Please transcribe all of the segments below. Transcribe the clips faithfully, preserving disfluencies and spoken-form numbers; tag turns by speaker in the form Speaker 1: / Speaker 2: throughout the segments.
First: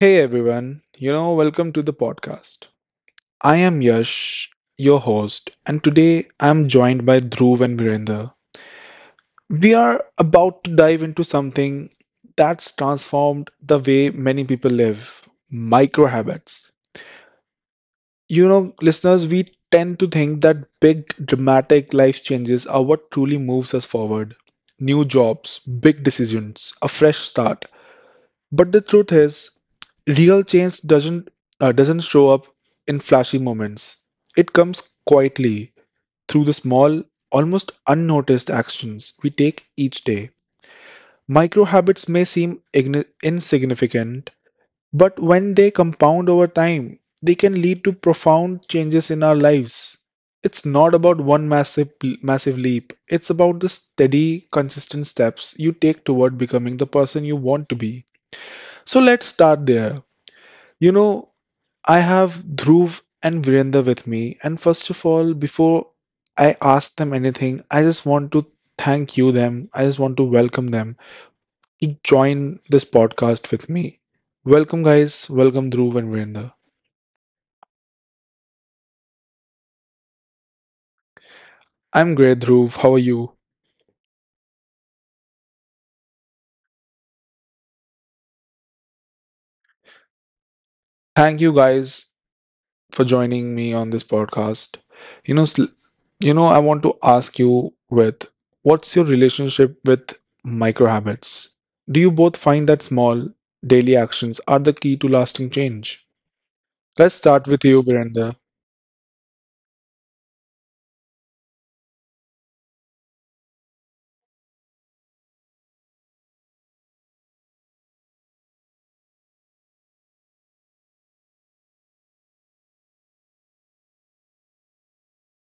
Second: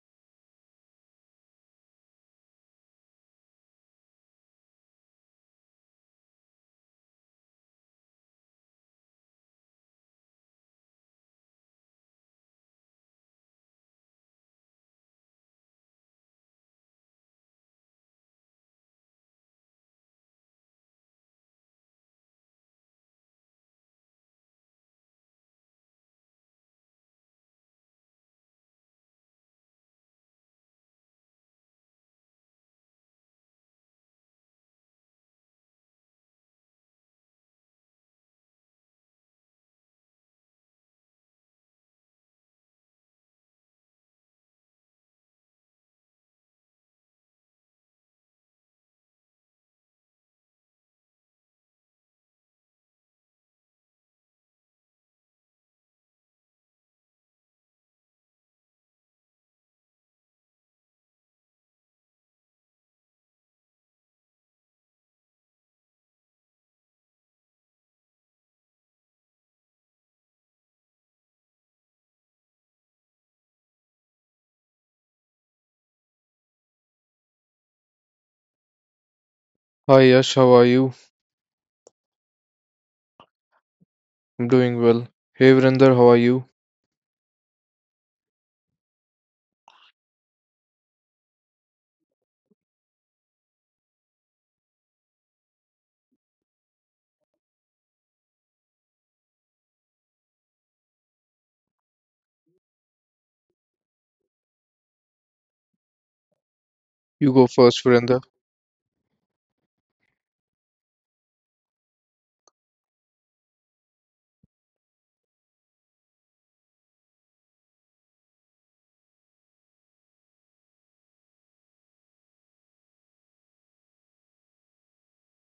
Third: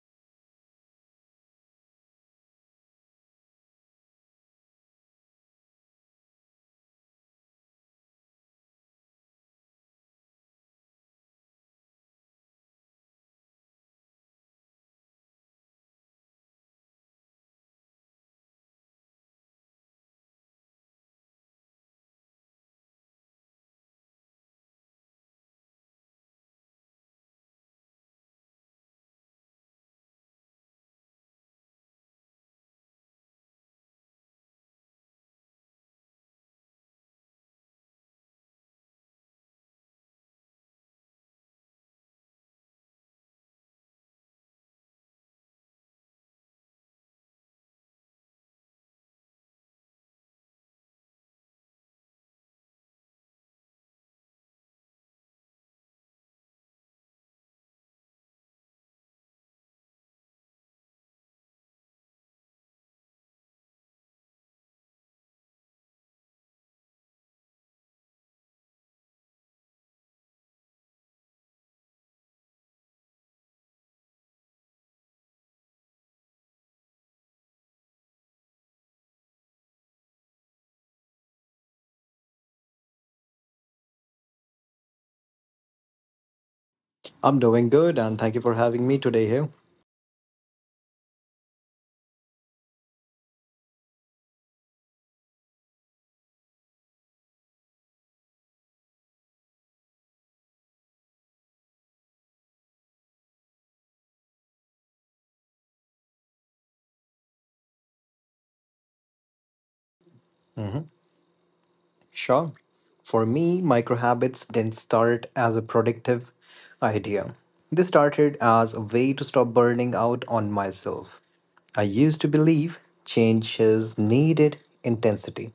Speaker 1: Hey everyone, you know, welcome to the podcast. I am Yash, your host, and today I am joined by Dhruv and Virender. We are about to dive into something that's transformed the way many people live micro habits. You know, listeners, we tend to think that big, dramatic life changes are what truly moves us forward. New jobs, big decisions, a fresh start. But the truth is, real change doesn't uh, doesn't show up in flashy moments. It comes quietly through the small, almost unnoticed actions we take each day. Micro habits may seem igni- insignificant, but when they compound over time, they can lead to profound changes in our lives. It's not about one massive massive leap. It's about the steady, consistent steps you take toward becoming the person you want to be. So let's start there. You know, I have Dhruv and Virender with me, and first of all, before I ask them anything, I just want to thank you them. I just want to welcome them to join this podcast with me. Welcome, guys. Welcome, Dhruv and Virender.
Speaker 2: Hi Yash, how are you?
Speaker 1: I'm great, Dhruv. How are you?
Speaker 2: I'm doing well. Hey Vrinder, how are you?
Speaker 3: I'm doing good and thank you for having me today here.
Speaker 1: Thank you guys for joining me on this podcast. You know, sl- You know, I want to ask you with what's your relationship with micro habits? Do you both find that small daily actions are the key to lasting change? Let's
Speaker 2: You go
Speaker 1: start with you,
Speaker 2: first, Vrinder.
Speaker 1: Virender.
Speaker 3: Sure. For me, micro habits didn't start as a productive idea. They started as a way to stop burning out on myself. I used to believe changes needed intensity.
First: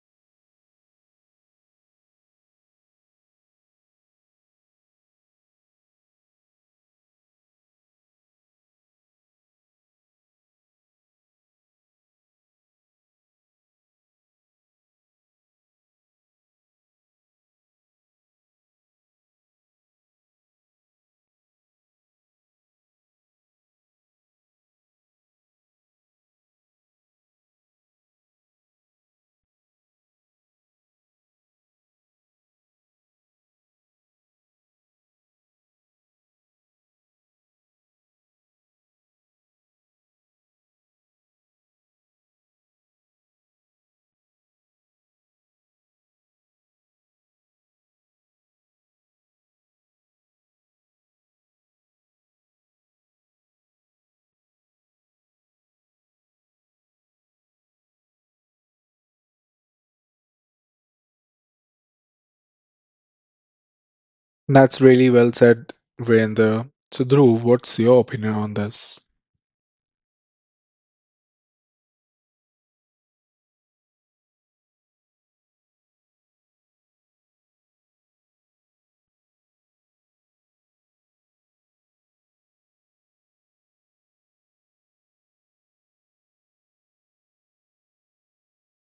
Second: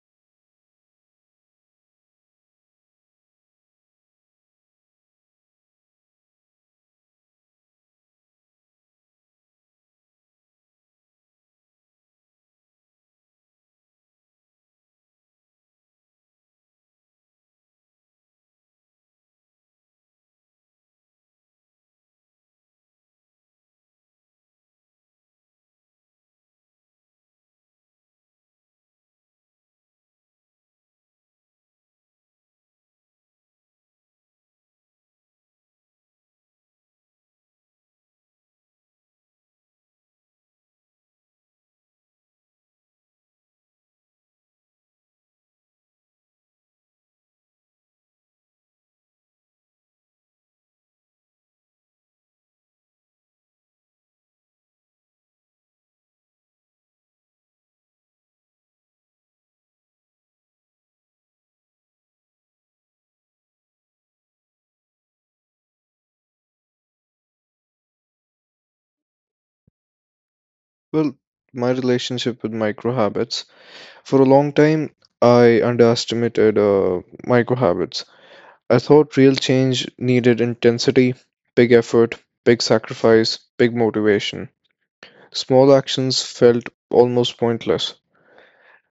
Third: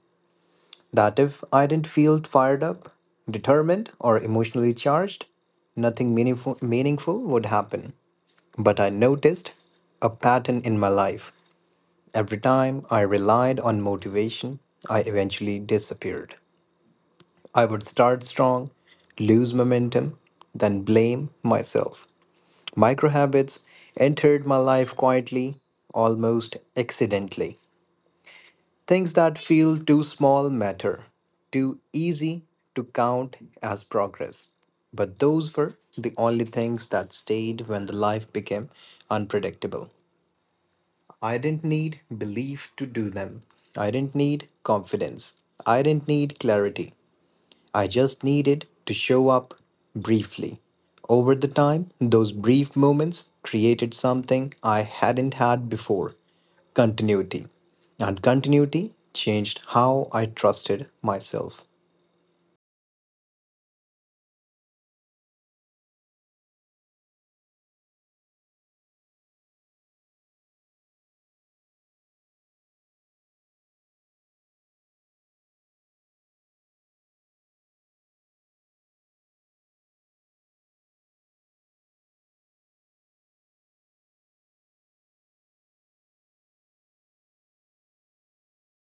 Speaker 3: That if I didn't feel fired up, determined, or emotionally charged, nothing meaningful, meaningful would happen. But I noticed a pattern in my life. Every time I relied on motivation, I eventually disappeared. I would start strong, lose momentum, then blame myself. Micro habits entered my life quietly, almost accidentally. Things that feel too small matter, too easy to count as progress. But those were the only things that stayed when the life became unpredictable. I didn't need belief to do them. I didn't need confidence. I didn't need clarity. I just needed to show up briefly. Over the time, those brief moments created something I hadn't had before continuity. And continuity changed how I trusted myself.
Speaker 1: That's really well said, Virender. So, Dhruv, what's your opinion on this?
Speaker 2: Well, my relationship with micro habits. For a long time, I underestimated uh, micro habits. I thought real change needed intensity, big effort, big sacrifice, big motivation. Small actions felt almost pointless.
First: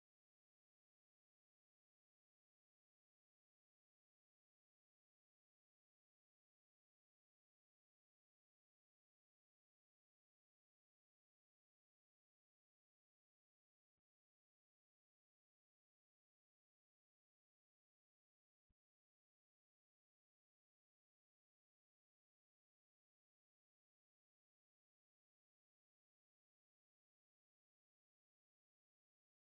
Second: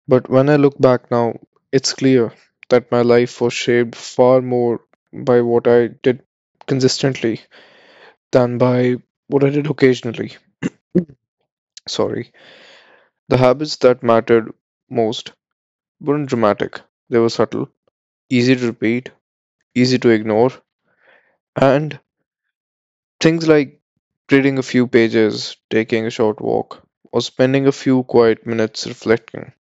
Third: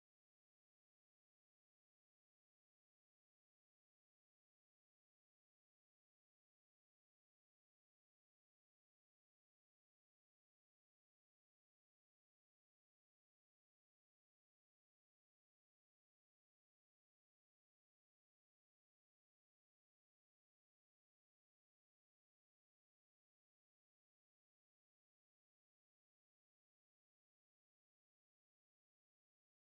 Speaker 2: But when I look back now, it's clear that my life was shaped far more by what I did consistently than by what I did occasionally. Sorry. The habits that mattered most weren't dramatic, they were subtle, easy to repeat, easy to ignore, and things like reading a few pages, taking a short walk, or spending a few quiet minutes reflecting.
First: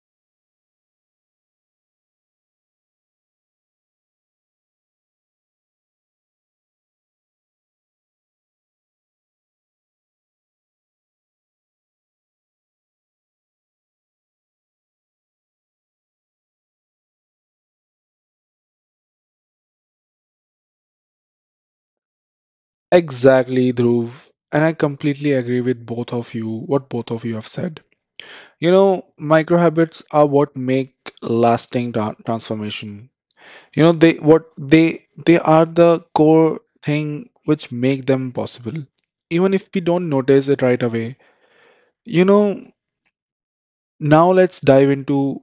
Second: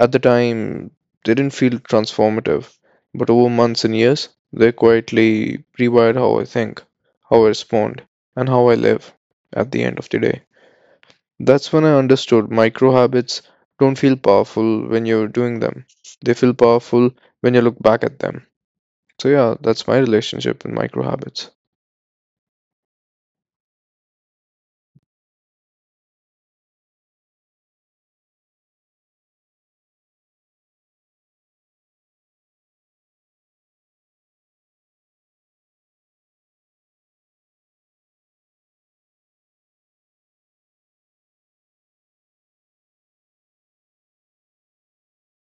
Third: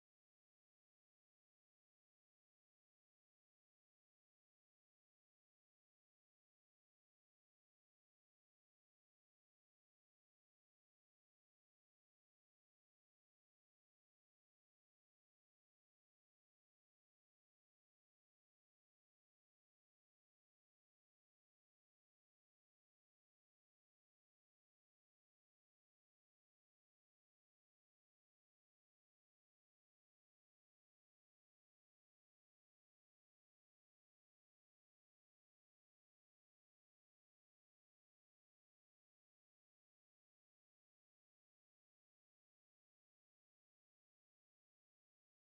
Speaker 2: At the time, they didn't feel transformative, but over months and years, they quietly rewired how I think, how I respond, and how I live at the end of the day. That's when I understood micro habits don't feel powerful when you're doing them. They feel powerful when you look back at them. So yeah, that's my relationship with micro habits.
Speaker 1: Exactly, Dhruv. And I completely agree with both of you, what both of you have said. You know, micro habits are what make lasting tra- transformation. You know, they what they they are the core thing which make them possible, even if we don't notice it right away, you know. Now let's dive into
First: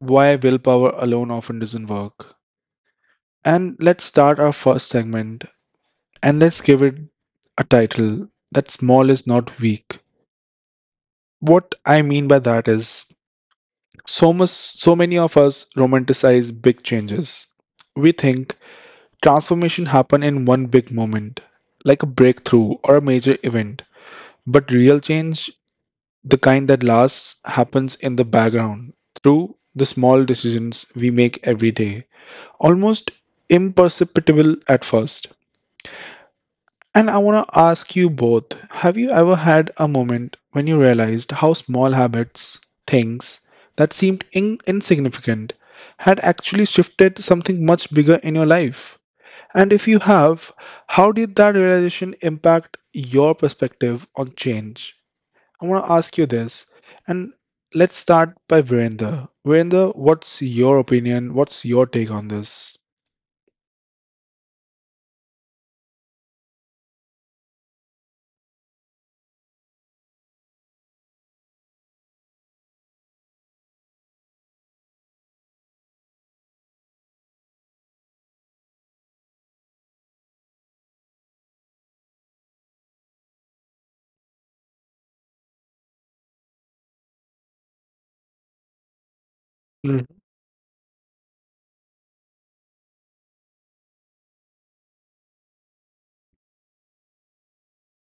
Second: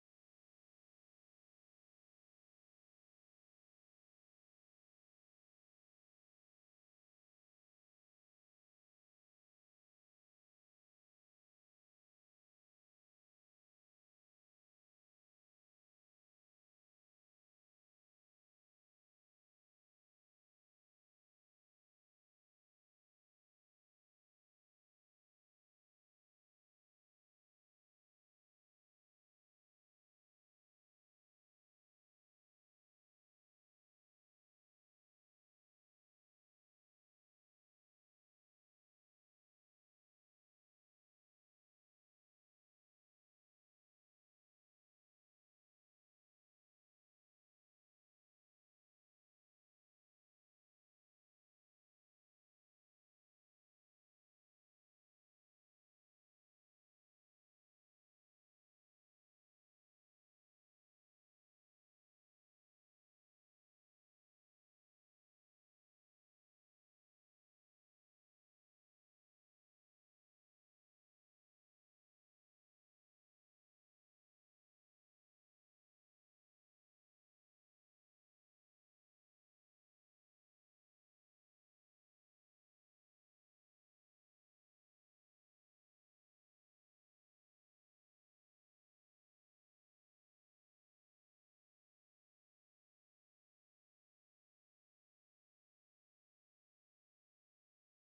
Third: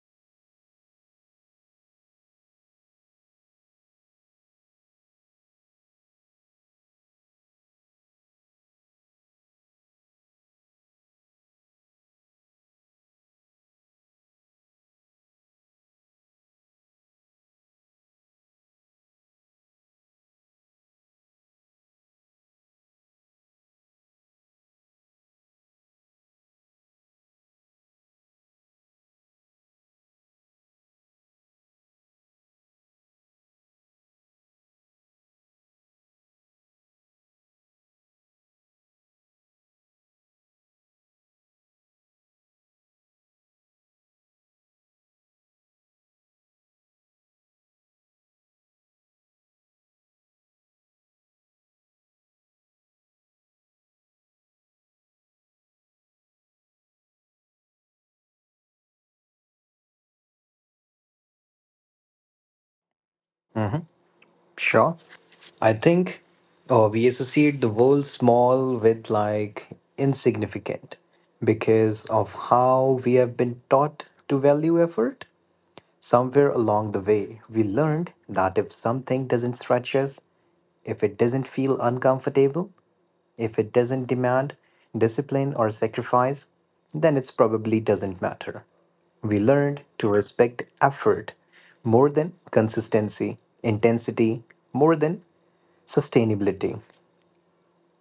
Speaker 1: why willpower alone often doesn't work, and let's start our first segment, and let's give it a title that small is not weak. What I mean by that is, so much so many of us romanticize big changes. We think transformation happen in one big moment, like a breakthrough or a major event. But real change, the kind that lasts, happens in the background through the small decisions we make every day, almost imperceptible at first. And I want to ask you both, have you ever had a moment when you realized how small habits, things that seemed in- insignificant, had actually shifted something much bigger in your life? And if you have, how did that realization impact your perspective on change? I want to ask you this, and let's start by Virender. Virender, what's your opinion? What's your take on this?
Speaker 3: Sure. I think uh, we associate the word small with like insignificant because of how we have been taught to value effort. Somewhere along the way, we learned that if something doesn't stretch us, if it doesn't feel uncomfortable, if it doesn't demand discipline or sacrifice, then it probably doesn't matter. We learned to respect effort more than consistency, intensity more than sustainability.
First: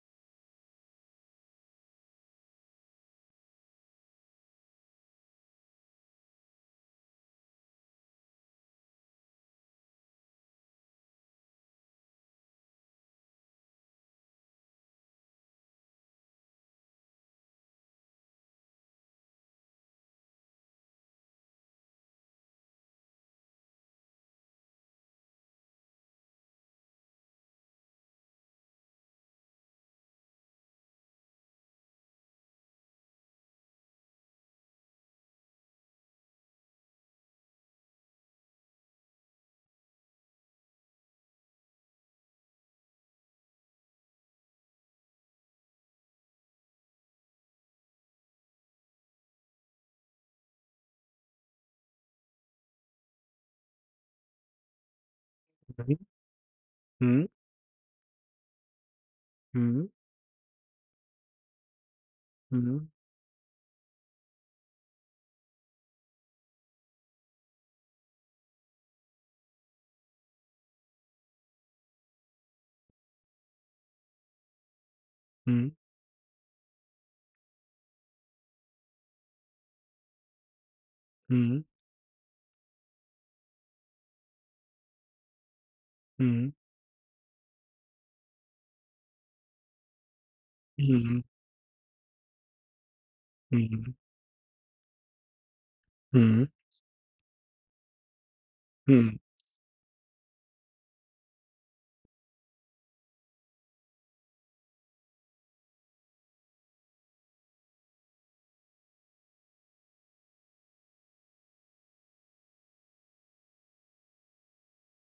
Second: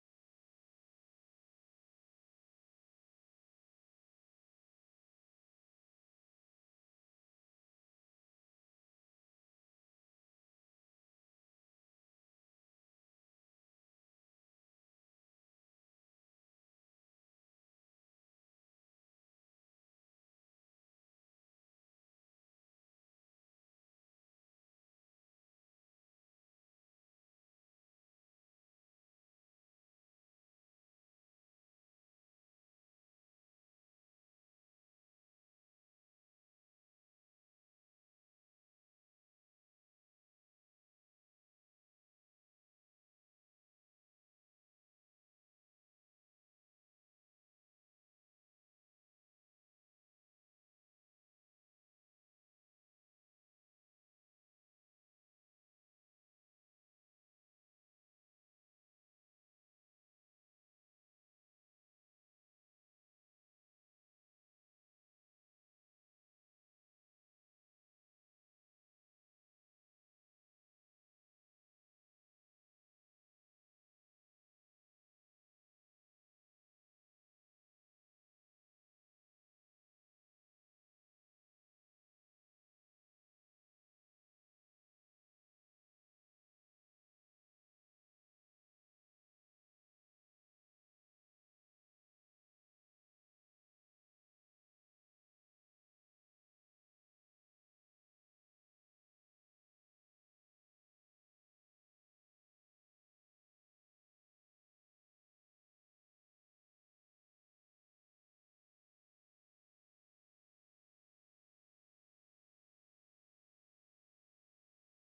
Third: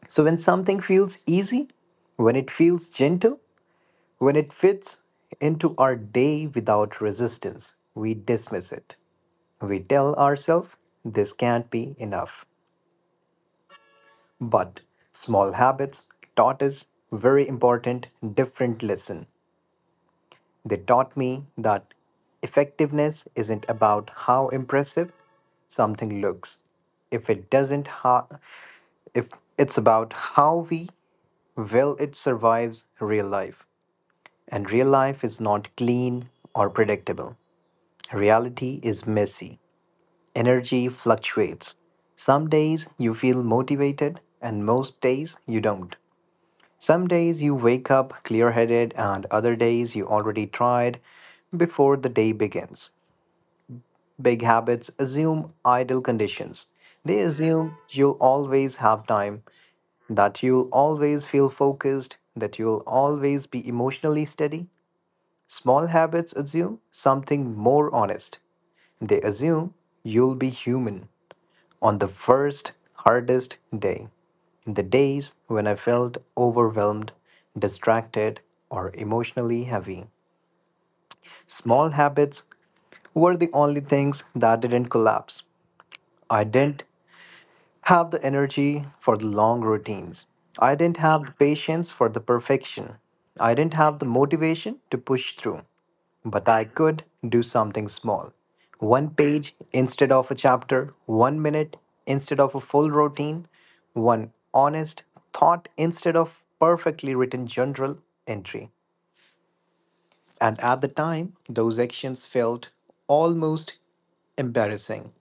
Speaker 3: So, when something feels easy, when it feels gentle, when it fits into our day without resistance, we dismiss it. We tell ourselves this can't be enough. But small habits taught us very important, different lesson. They taught me that effectiveness isn't about how impressive something looks. If it doesn't ha- if it's about how we will it survives real life. And real life is not clean or predictable. Reality is messy. Energy fluctuates. Some days you feel motivated and most days you don't. Some days you wake up clear headed, and other days you already tried before the day begins. Big habits assume ideal conditions. They assume you'll always have time, that you'll always feel focused, that you'll always be emotionally steady. Small habits assume something more honest. They assume you'll be human on the first hardest day, in the days when I felt overwhelmed, distracted, or emotionally heavy. Small habits were the only things that didn't collapse. I didn't have the energy for the long routines. I didn't have the patience for the perfection. I didn't have the motivation to push through. But I could do something small. One page instead of a chapter, one minute instead of a full routine, one honest thought instead of perfectly written journal entry. And at the time, those actions felt almost embarrassing.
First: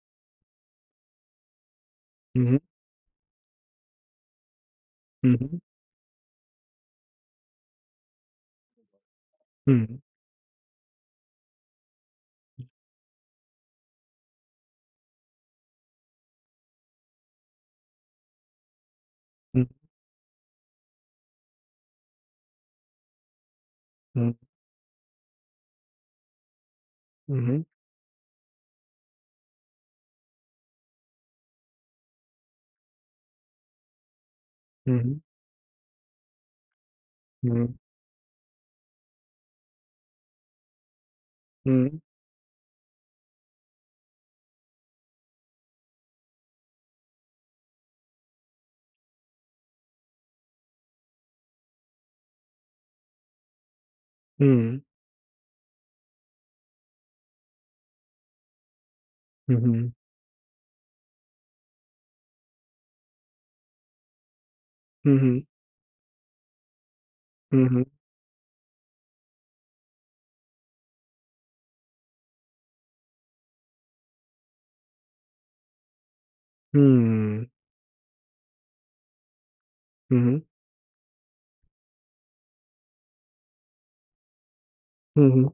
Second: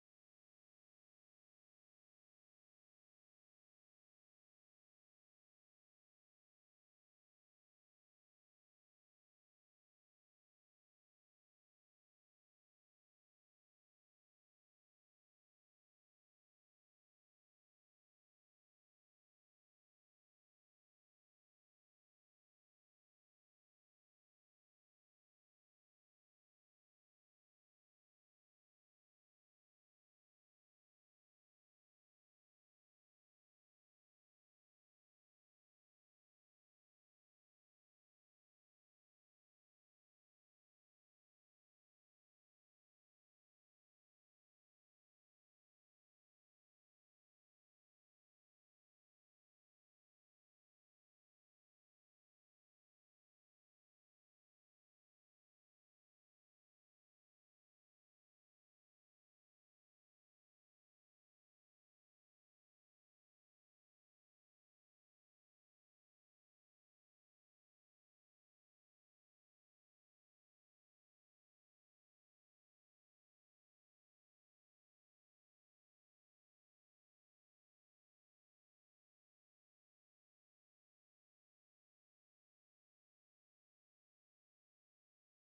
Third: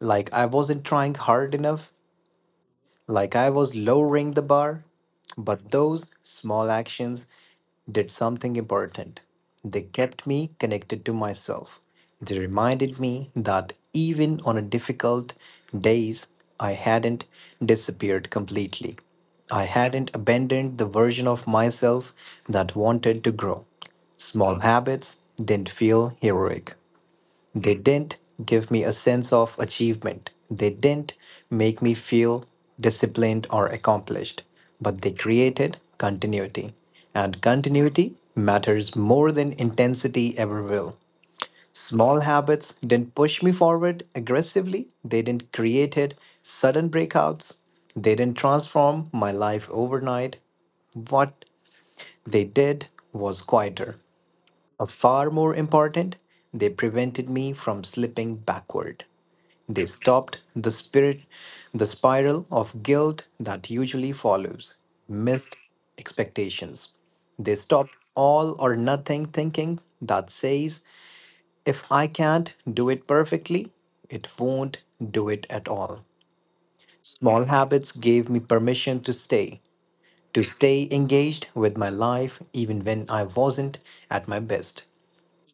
Speaker 3: Like I wasn't trying hard enough like I was lowering the bar. But those small actions did something important. They kept me connected to myself. They reminded me that even on a difficult days, I hadn't disappeared completely. I hadn't abandoned the version of myself that wanted to grow. Small habits didn't feel heroic. They didn't give me a sense of achievement. They didn't make me feel disciplined or accomplished, but they created continuity. And continuity matters more than intensity ever will. Small habits didn't push me forward aggressively. They didn't create sudden breakouts. They didn't transform my life overnight. What they did was quieter, but far more important, they prevented me from slipping backward. They stopped the spirit the spiral of guilt that usually follows missed expectations. They stopped all or nothing thinking that says if I can't do it perfectly, it won't do it at all. Small habits gave me permission to stay, to stay engaged with my life even when I wasn't at my best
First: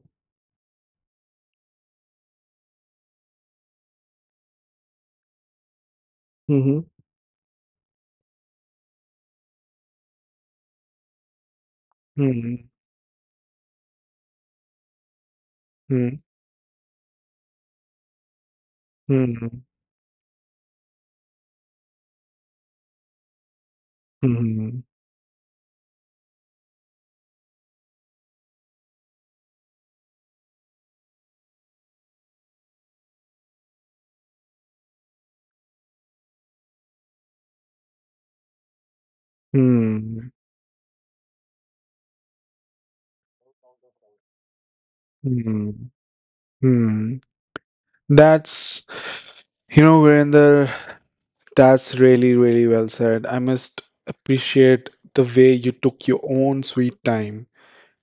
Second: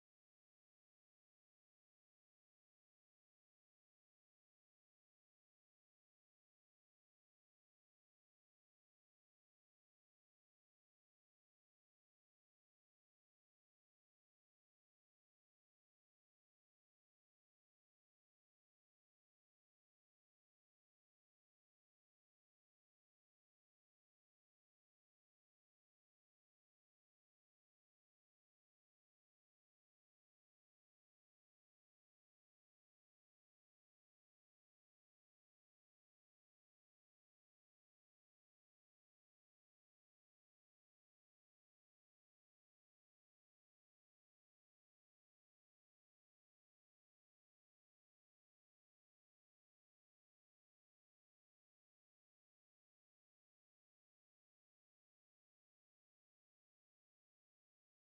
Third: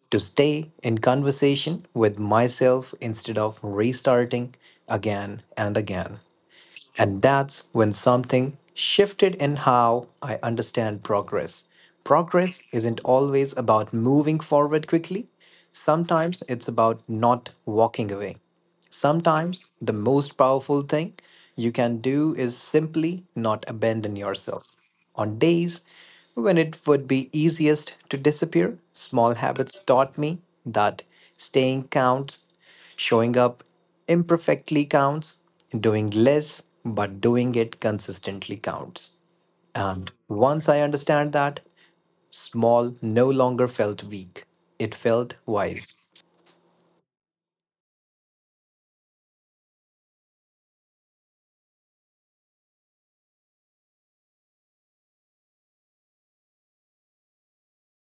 Speaker 3: to stay in conversation with myself instead of restarting again and again. And that's when something shifted in how I understand progress. Progress
Speaker 1: Mhm.
Speaker 3: isn't always about moving forward quickly,
Speaker 1: Hmm.
Speaker 3: sometimes it's about not walking away.
Speaker 1: Mhm.
Speaker 3: Sometimes the most powerful thing you can do is simply not abandon yourself.
Speaker 1: Mhm.
Speaker 3: On days when it would be easiest to disappear, small habits taught me that staying counts, showing up imperfectly counts, doing less but doing it consistently counts. And
Speaker 1: Mhm.
Speaker 3: once I understand that, small no longer felt weak, it felt
Speaker 1: Mhm.
Speaker 3: wise.
Speaker 1: Mhm. That's, you know, Virender, that's really, really well said. I must appreciate the way you took your own sweet time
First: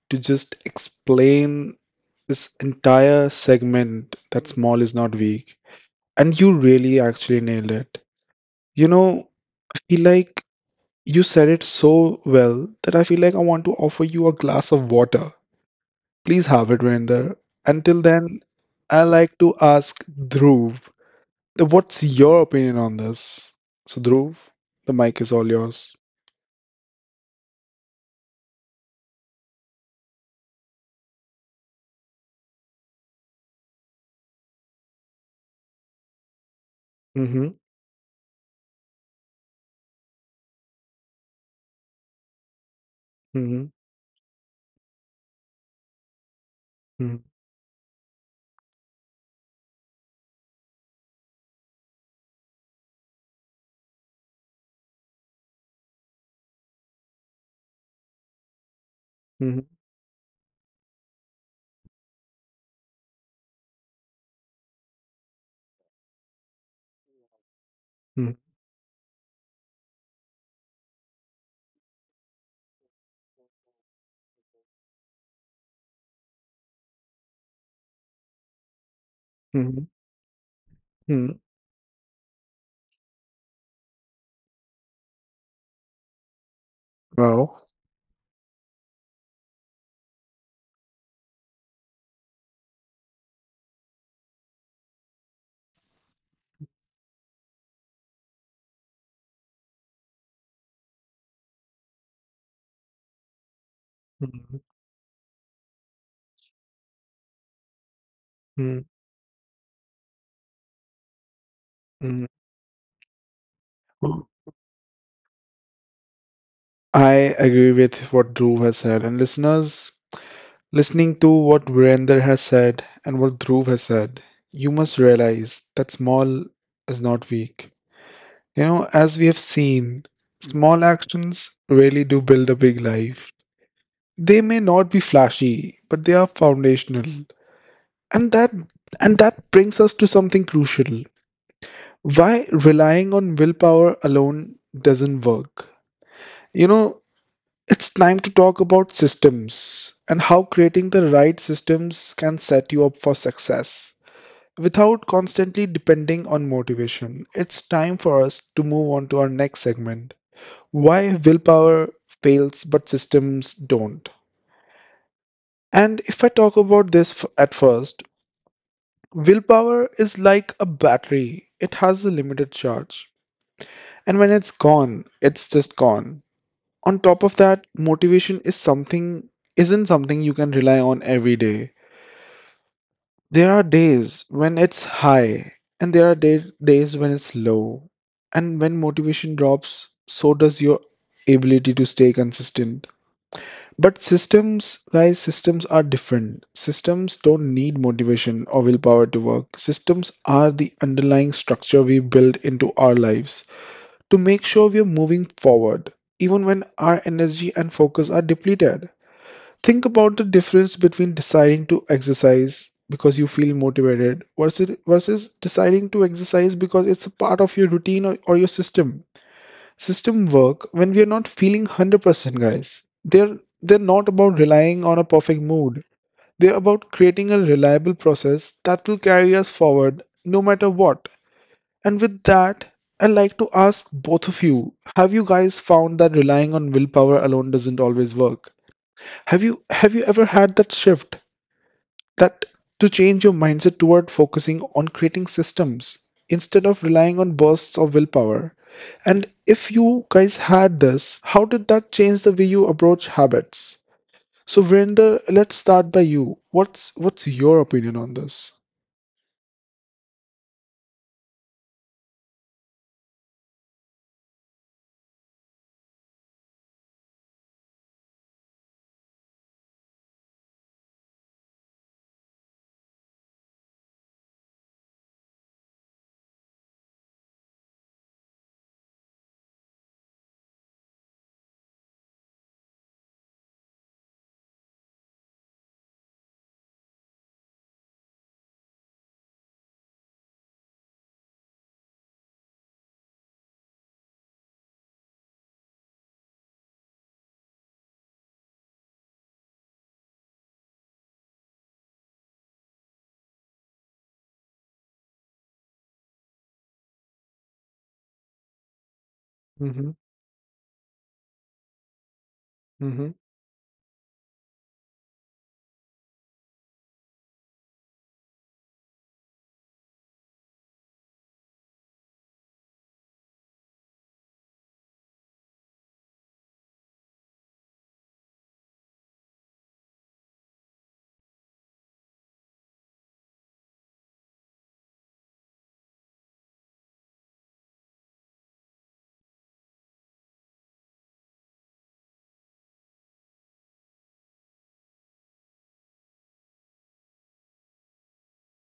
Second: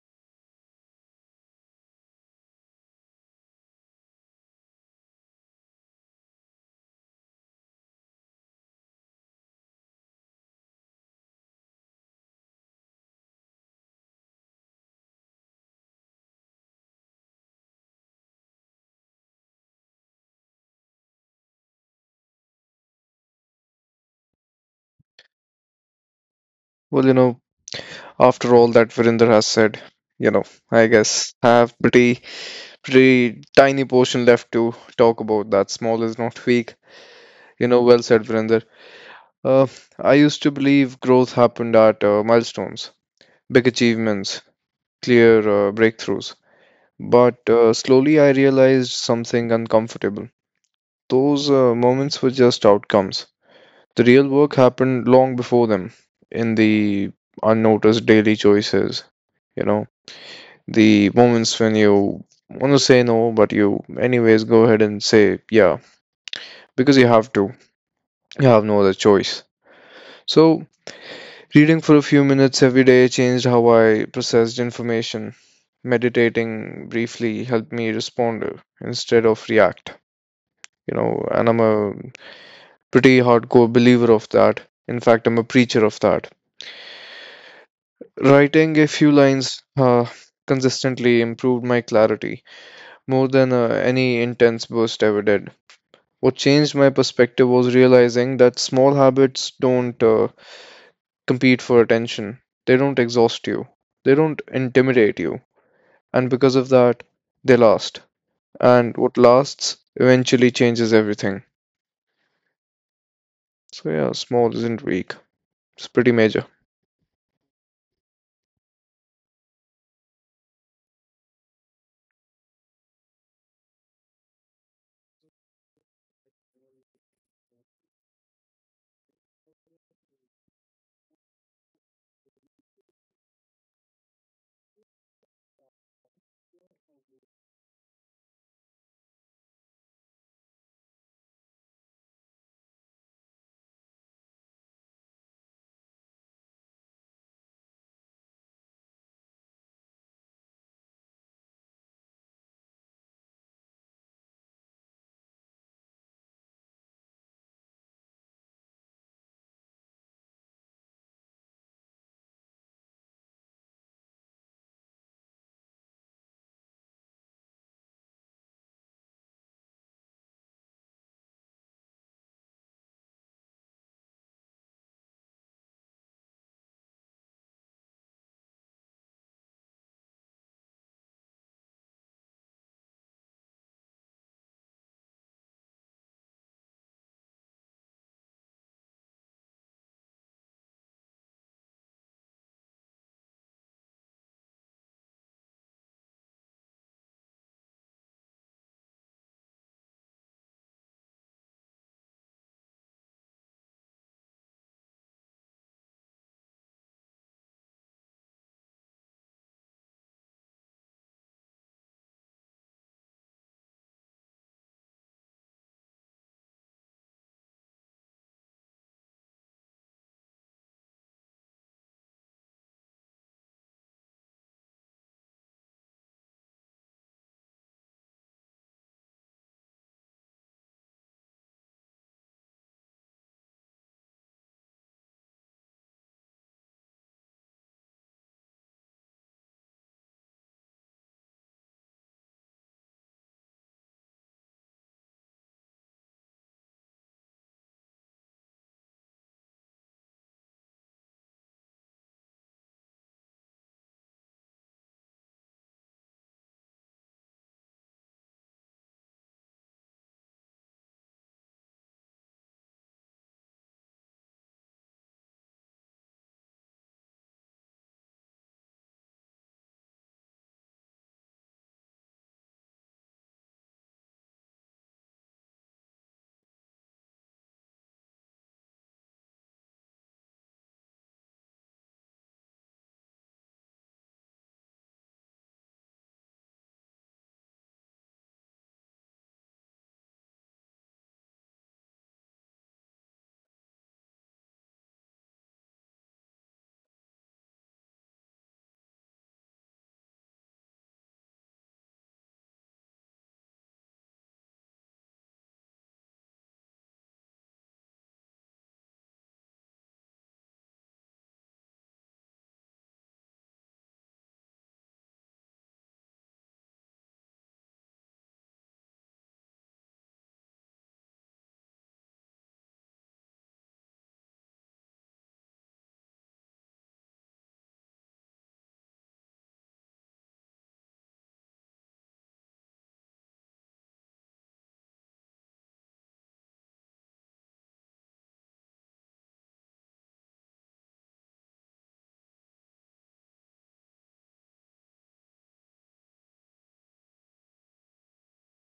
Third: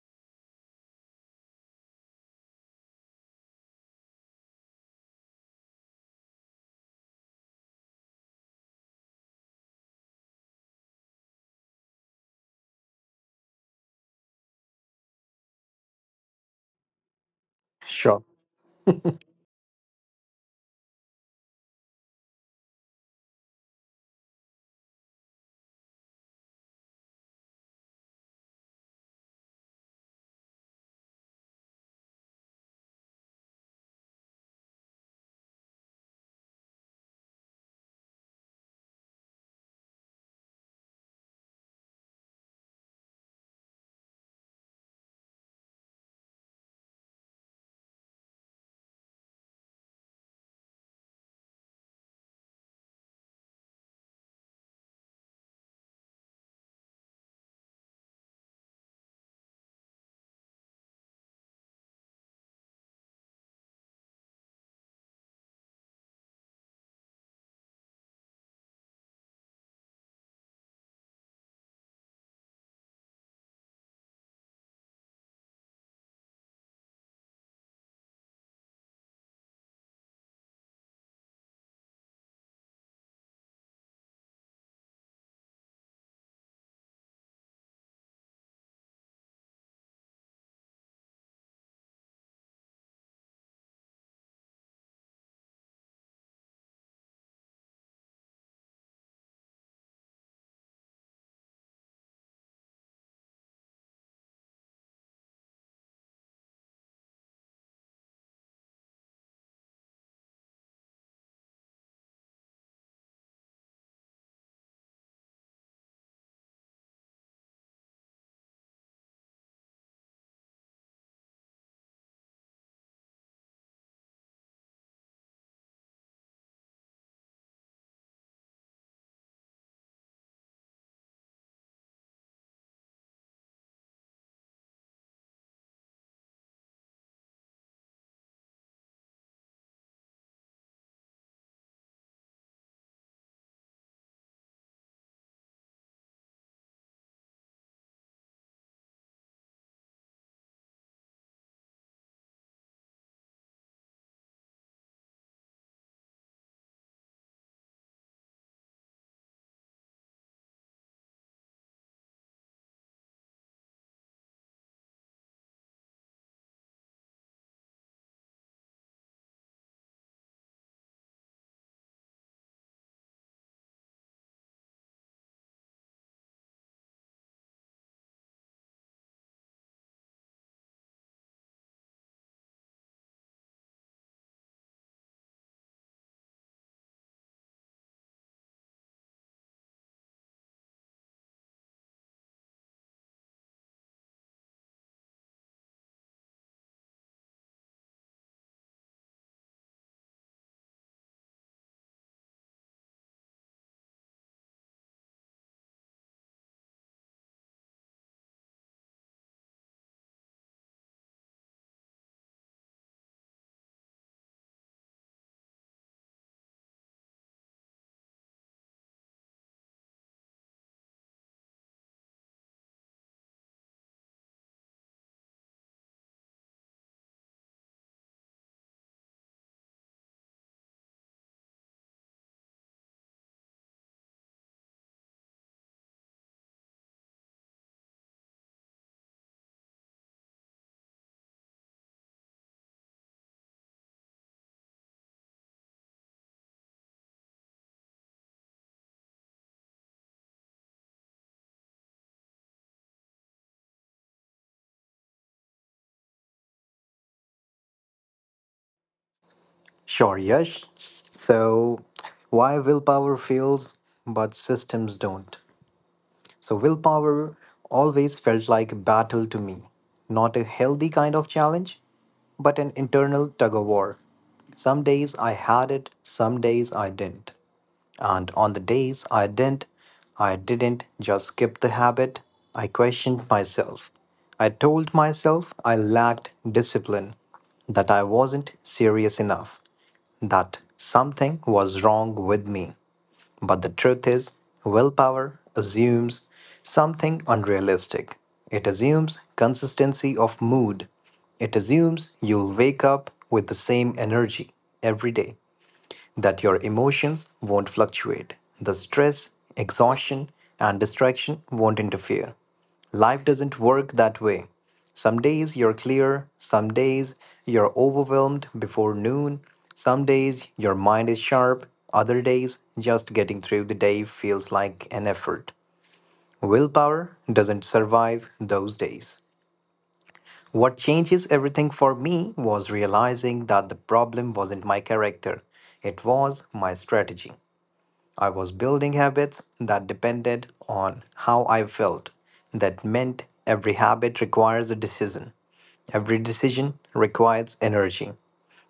Speaker 1: to just explain this entire segment that small is not weak. And you really actually nailed it. You know, I feel like you said it so well that I feel like I want to offer you a glass of water. Please have it, Virender. Until
Speaker 3: Sure.
Speaker 1: then, I like to ask Dhruv, uh, what's your opinion on this? So, Dhruv, the mic is all yours.
Speaker 2: Well, you know, after all that Virinder has said, you know, I guess I have pretty pretty tiny portion left to talk about that small is not weak.
Speaker 1: Mm-hmm.
Speaker 2: You know, well said Virinder. Uh, I used to believe growth happened at uh, milestones,
Speaker 1: Mm-hmm.
Speaker 2: big achievements, clear uh, breakthroughs. But uh, slowly I realized something uncomfortable. Those uh, moments were just outcomes. The real work happened long before them, in the unnoticed daily choices, you
Speaker 1: Mm-hmm.
Speaker 2: know, the moments when you want to say no, but you, anyways, go ahead and say yeah, because you have to. You have no other choice. So, reading for a few minutes every day changed how I processed information. Meditating briefly helped me respond uh, instead of
Speaker 1: Mm-hmm.
Speaker 2: react. You know,
Speaker 1: Mm-hmm.
Speaker 2: and I'm a pretty hardcore believer of that. In fact, I'm a preacher of that.
Speaker 1: Well.
Speaker 2: Writing a few lines uh, consistently improved my clarity more than uh, any intense burst ever did. What changed my perspective was realizing that small habits don't uh, compete for attention, they don't exhaust you, they don't
Speaker 1: Mm-hmm.
Speaker 2: intimidate you, and because of that, they last. And what lasts eventually changes everything.
Speaker 1: Mm-hmm.
Speaker 2: So, yeah,
Speaker 1: Well,
Speaker 2: small isn't weak, it's pretty major.
Speaker 1: I agree with what Dhruv has said. And listeners, listening to what Virender has said and what Dhruv has said, you must realize that small is not weak. You know, as we have seen, small actions really do build a big life. They may not be flashy, but they are foundational. And that and that brings us to something crucial. Why relying on willpower alone doesn't work. You know, it's time to talk about systems and how creating the right systems can set you up for success without constantly depending on motivation. It's time for us to move on to our next segment, why willpower fails but systems don't. And if I talk about this, f- at first, willpower is like a battery, it has a limited charge. And when it's gone, it's just gone. On top of that, motivation is something isn't something you can rely on every day. There are days when it's high, and there are day- days when it's low. And when motivation drops, so does your ability to stay consistent. But systems, guys, systems are different. Systems don't need motivation or willpower to work. Systems are the underlying structure we build into our lives to make sure we are moving forward, even when our energy and focus are depleted. Think about the difference between deciding to exercise because you feel motivated versus versus deciding to exercise because it's a part of your routine, or, or your system. System work when we are not feeling one hundred percent, guys. They're they're not about relying on a perfect mood. They're about creating a reliable process that will carry us forward no matter what. And with that, I'd like to ask both of you, have you guys found that relying on willpower alone doesn't always work? Have you have you ever had that shift, that to change your mindset toward focusing on creating systems instead of relying on bursts of willpower. And if you guys had this, how did that change the way you approach habits? So Virender, let's start by you. What's what's your opinion on this?
Speaker 3: Sure, Yash. So, why willpower fuels but systems don't? So, willpower always felt like a battle to me. Not a healthy kind of challenge, but an internal tug of war. Some days I had it, some days I didn't. And on the days I didn't, I didn't just skip the habit, I questioned myself. I told myself I lacked discipline, that I wasn't serious enough, that something was wrong with me. But the truth is, willpower assumes something unrealistic. It assumes consistency of mood. It assumes you'll wake up with the same energy every day that your emotions won't fluctuate. The stress,
Speaker 1: Mm-hmm.
Speaker 3: exhaustion, and distraction won't interfere.
Speaker 1: Mm-hmm.
Speaker 3: Life doesn't work that way. Some days you're clear, some days you're overwhelmed before noon, some days your mind is sharp, other days just getting through the day feels like an effort. Willpower doesn't survive those days. What changes everything for me was realizing that the problem wasn't my character, it was my strategy. I was building habits that depended on how I felt. That meant every habit requires a decision. Every decision requires energy.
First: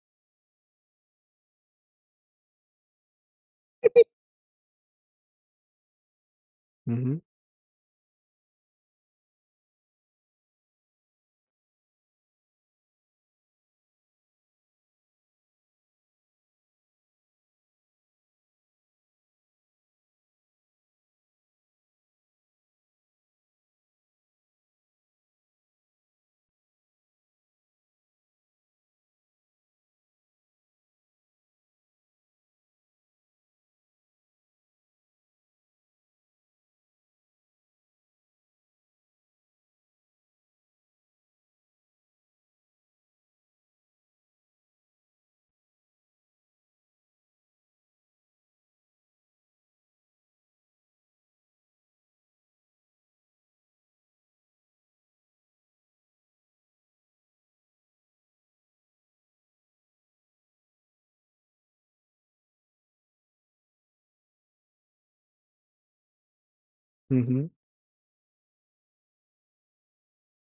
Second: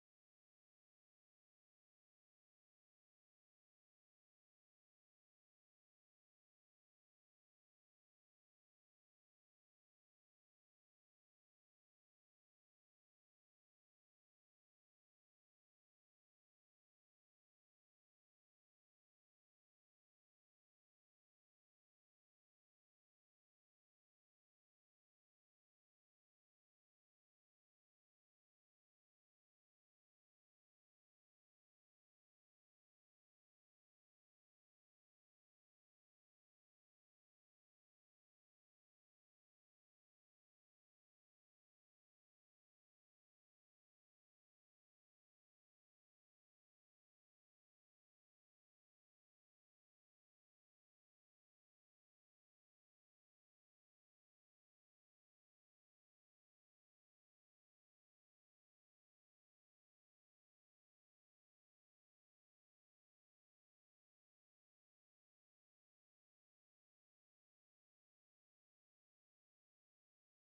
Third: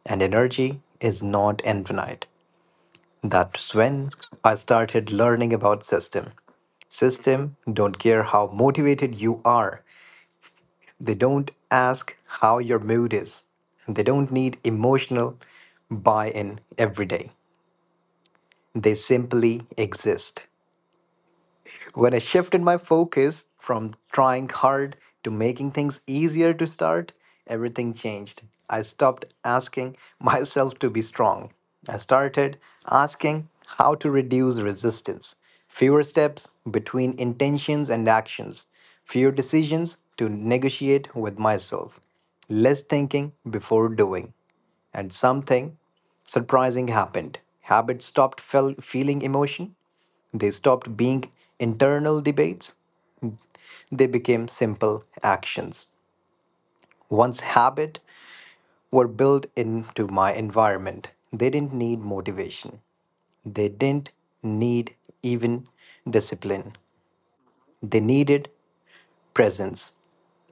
Speaker 3: And energy is not infinite. That's when I started learning about system.
Speaker 1: Mm-hmm.
Speaker 3: System don't care how motivated you are. They don't ask how your mood is. They don't need emotional buy-in every day. They simply exist. When I shifted my focus from trying hard to making things easier to start, everything changed. I stopped asking myself to be strong. I started asking how to reduce resistance. Fewer steps between intentions and actions. Fewer decisions to negotiate with myself. Less thinking before doing. And something surprising happened. Habit stopped fel- feeling emotion they stopped being internal debates, they became simple actions. Once habit were built into my environment, they didn't need motivation. They didn't need even discipline.
Speaker 1: Mm-hmm.
Speaker 3: They needed presence.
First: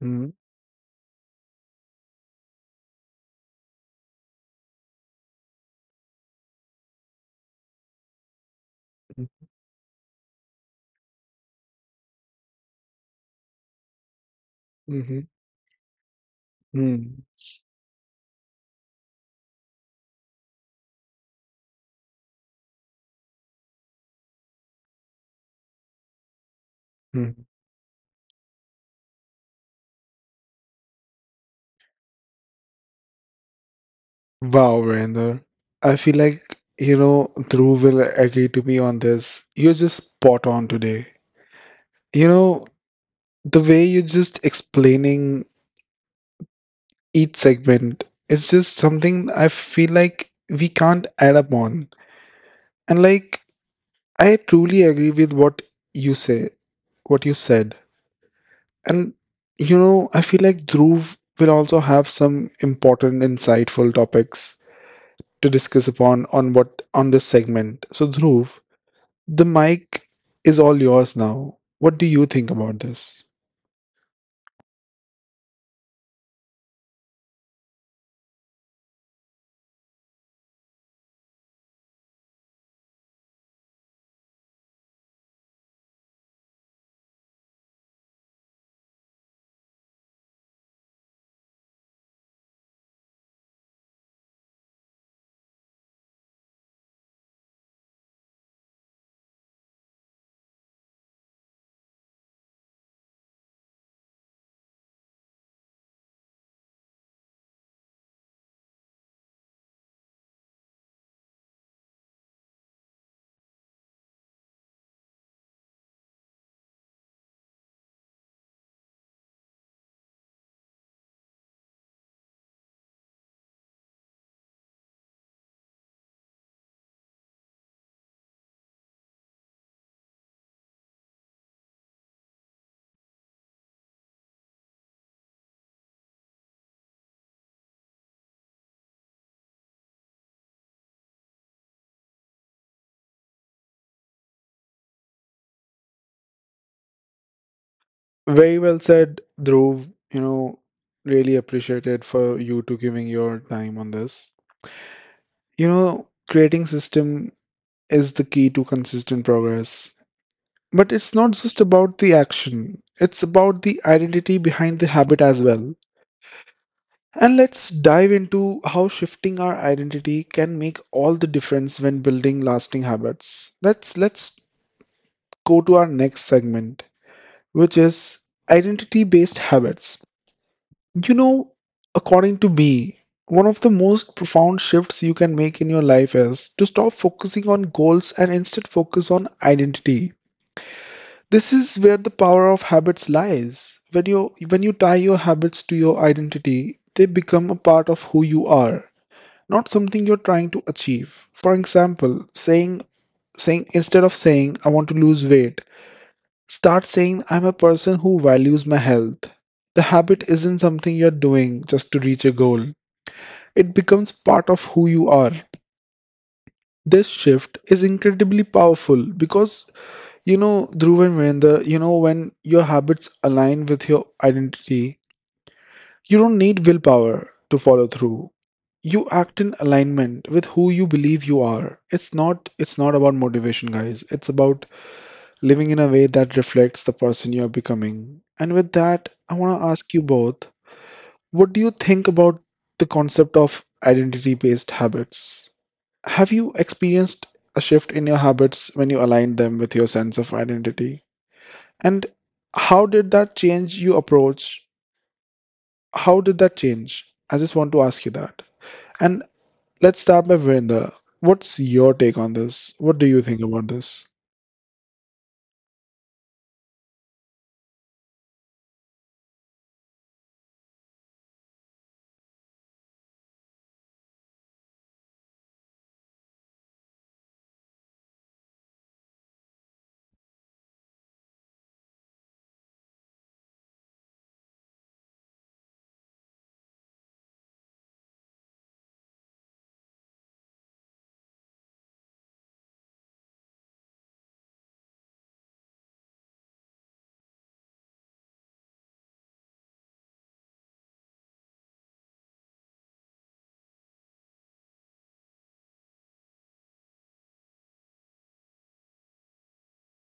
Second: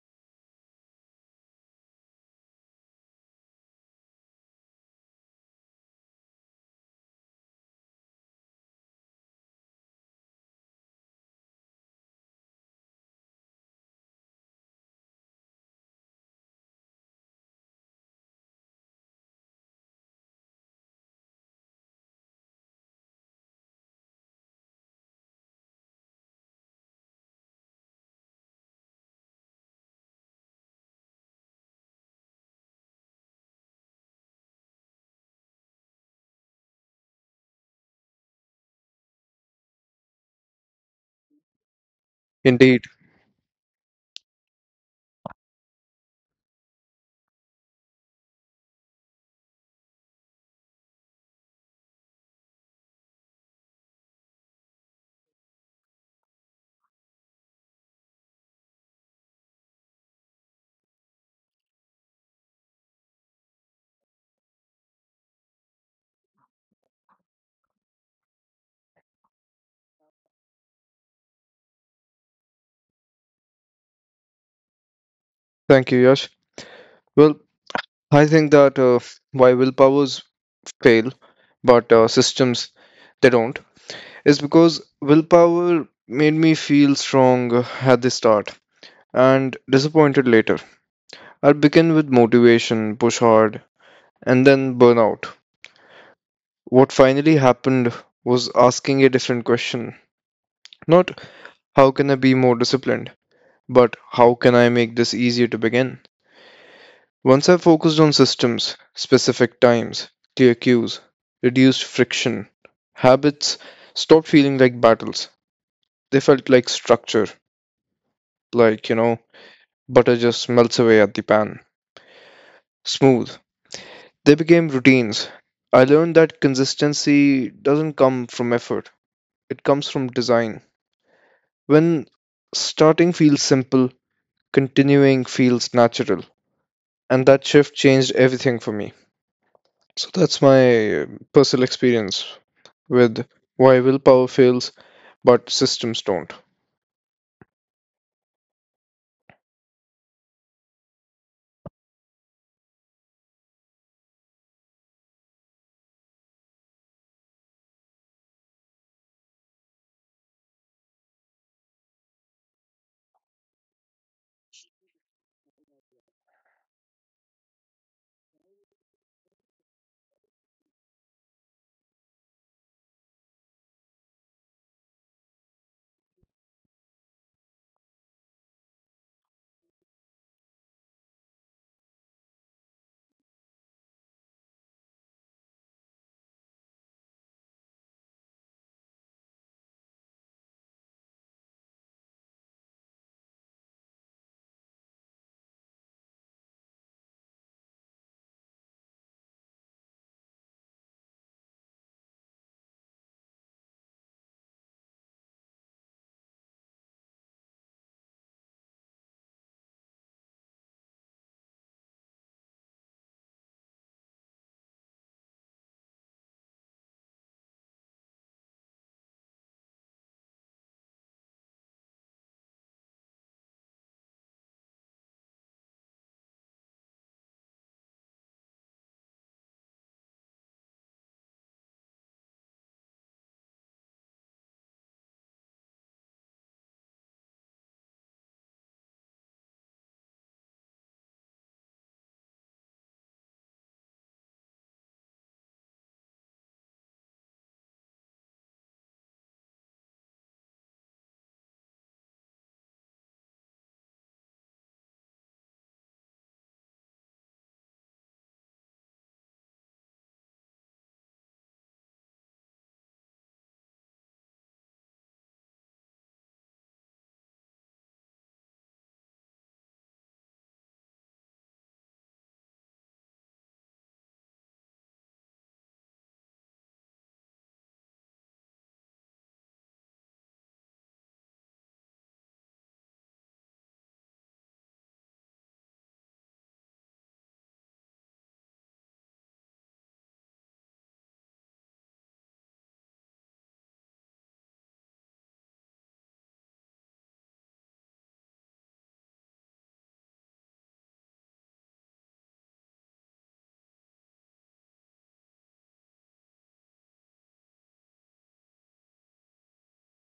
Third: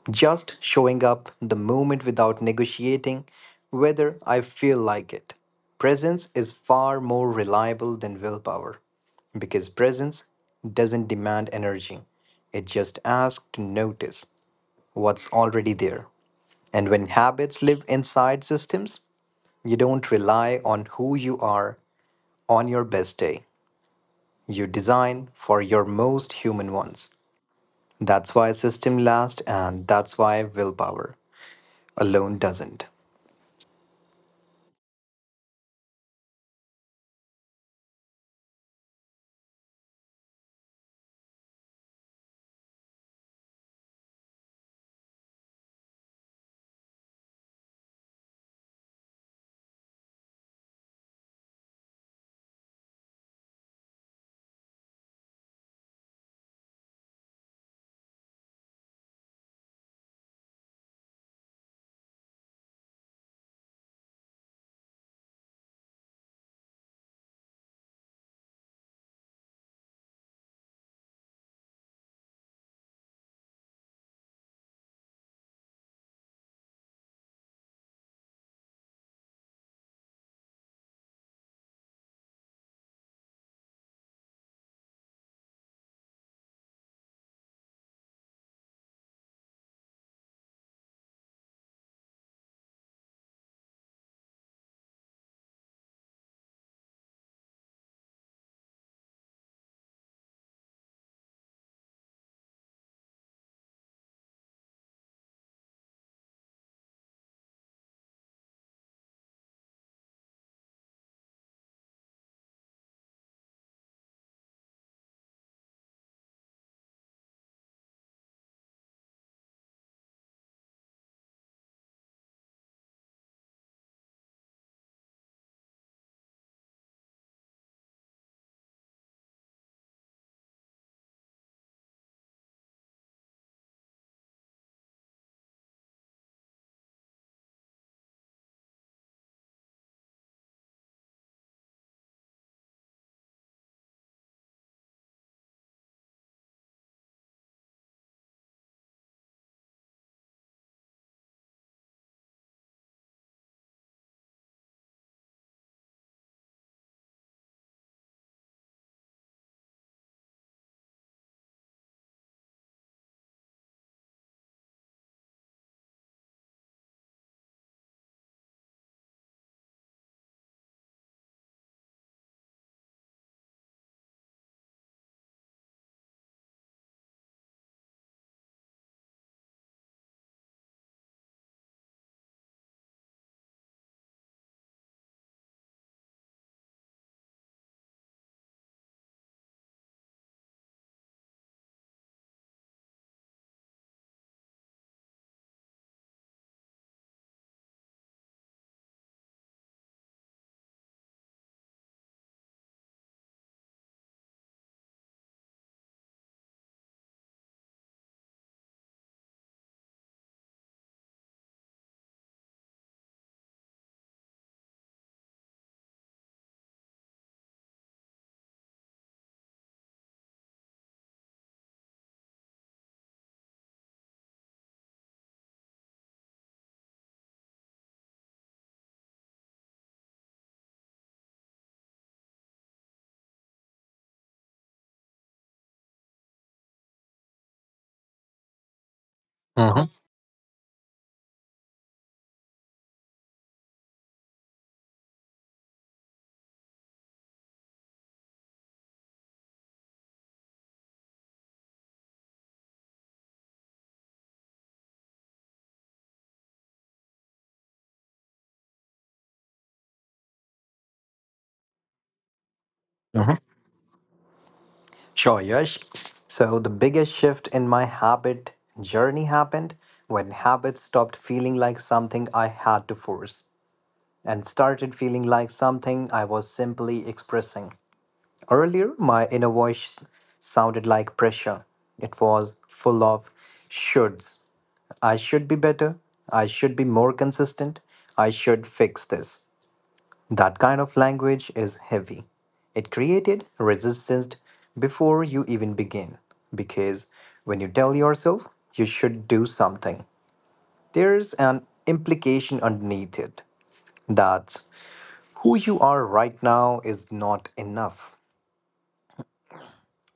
Speaker 1: Mm-hmm.
Speaker 3: Just showing up the moment without negotiating whether I feel like it. Presence is far more reliable than willpower
Speaker 1: Mm-hmm.
Speaker 3: because presence doesn't demand energy. It just asks to notice what's already there. And when
Speaker 1: Mm-hmm.
Speaker 3: habits live inside systems, you don't rely on who you are on your best day. You design for your most human ones.
Speaker 1: Mm-hmm.
Speaker 3: That's why system lasts and that's why willpower alone doesn't.
Speaker 1: Wow, Virender. I feel like, you know, Dhruv will agree to me on this. You're just spot on today. You know,
Speaker 2: Indeed.
Speaker 1: the way you're just explaining each segment is just something I feel like we can't add up on. And like, I truly agree with what you say, what you said. And, you know, I feel like Dhruv will also have some important, insightful topics to discuss upon, on what, on this segment. So, Dhruv, the mic is all yours now. What do you think about this?
Speaker 2: Thank you, Yash. Well, I think that uh, why willpowers fail, but uh, systems they don't, is because willpower made me feel strong uh, at the start and disappointed later. I'll begin with motivation, push hard, and then burnout. What finally happened was asking a different question. Not how can I be more disciplined, but how can I make this easier to begin? Once I focused on systems, specific times, clear cues, reduced friction, habits stopped feeling like battles. They felt like structure, like, you know, butter just melts away at the pan. Smooth. They became routines. I learned that consistency doesn't come from effort, it comes from design. When starting feels simple, continuing feels natural. And that shift changed everything for me. So that's my uh, personal experience with why willpower fails but systems don't.
Speaker 1: Very well said, Dhruv. You know, really appreciated for you to giving your time on this. You know, creating system is the key to consistent progress. But it's not just about the action, it's about the identity behind the habit as well. And let's dive into how shifting our identity can make all the difference when building lasting habits. Let's let's go to our next segment, which is identity based habits. You know, according to me, one of the most profound shifts you can make in your life is to stop focusing on goals and instead focus on identity. This is where the power of habits lies. When you when you tie your habits to your identity, they become a part of who you are, not something you're trying to achieve. For example, saying saying instead of saying I want to lose weight, start saying, I'm a person who values my health. The habit isn't something you're doing just to reach a goal, it becomes part of who you are. This shift is incredibly powerful because, you know, Dhruv and Virender, you know, when your habits align with your identity, you don't need willpower to follow through. You act in alignment with who you believe you are. It's not it's not about motivation, guys. It's about living in a way that reflects the person you are becoming. And with that, I want to ask
Speaker 3: Hmm.
Speaker 1: you both, what do you think about the concept of identity based habits? Have you experienced a shift in your habits when you aligned them with your sense of identity? And how did that change your approach? How did that change? I just want to ask you that. And let's start by Virender. What's your take on this? What do you
Speaker 3: Uh-huh.
Speaker 1: think about this?
Speaker 3: Sure, Yash. So, the biggest shift in my habit journey happened when habits stopped feeling like something I had to force and started feeling like something I was simply expressing. Earlier, my inner voice sounded like pressure. It was full of shoulds. I should be better. I should be more consistent. I should fix this. That kind of language is heavy. It created resistance before you even begin. Because when you tell yourself you should do something, there's an implication underneath it. That's who you are right now is not enough.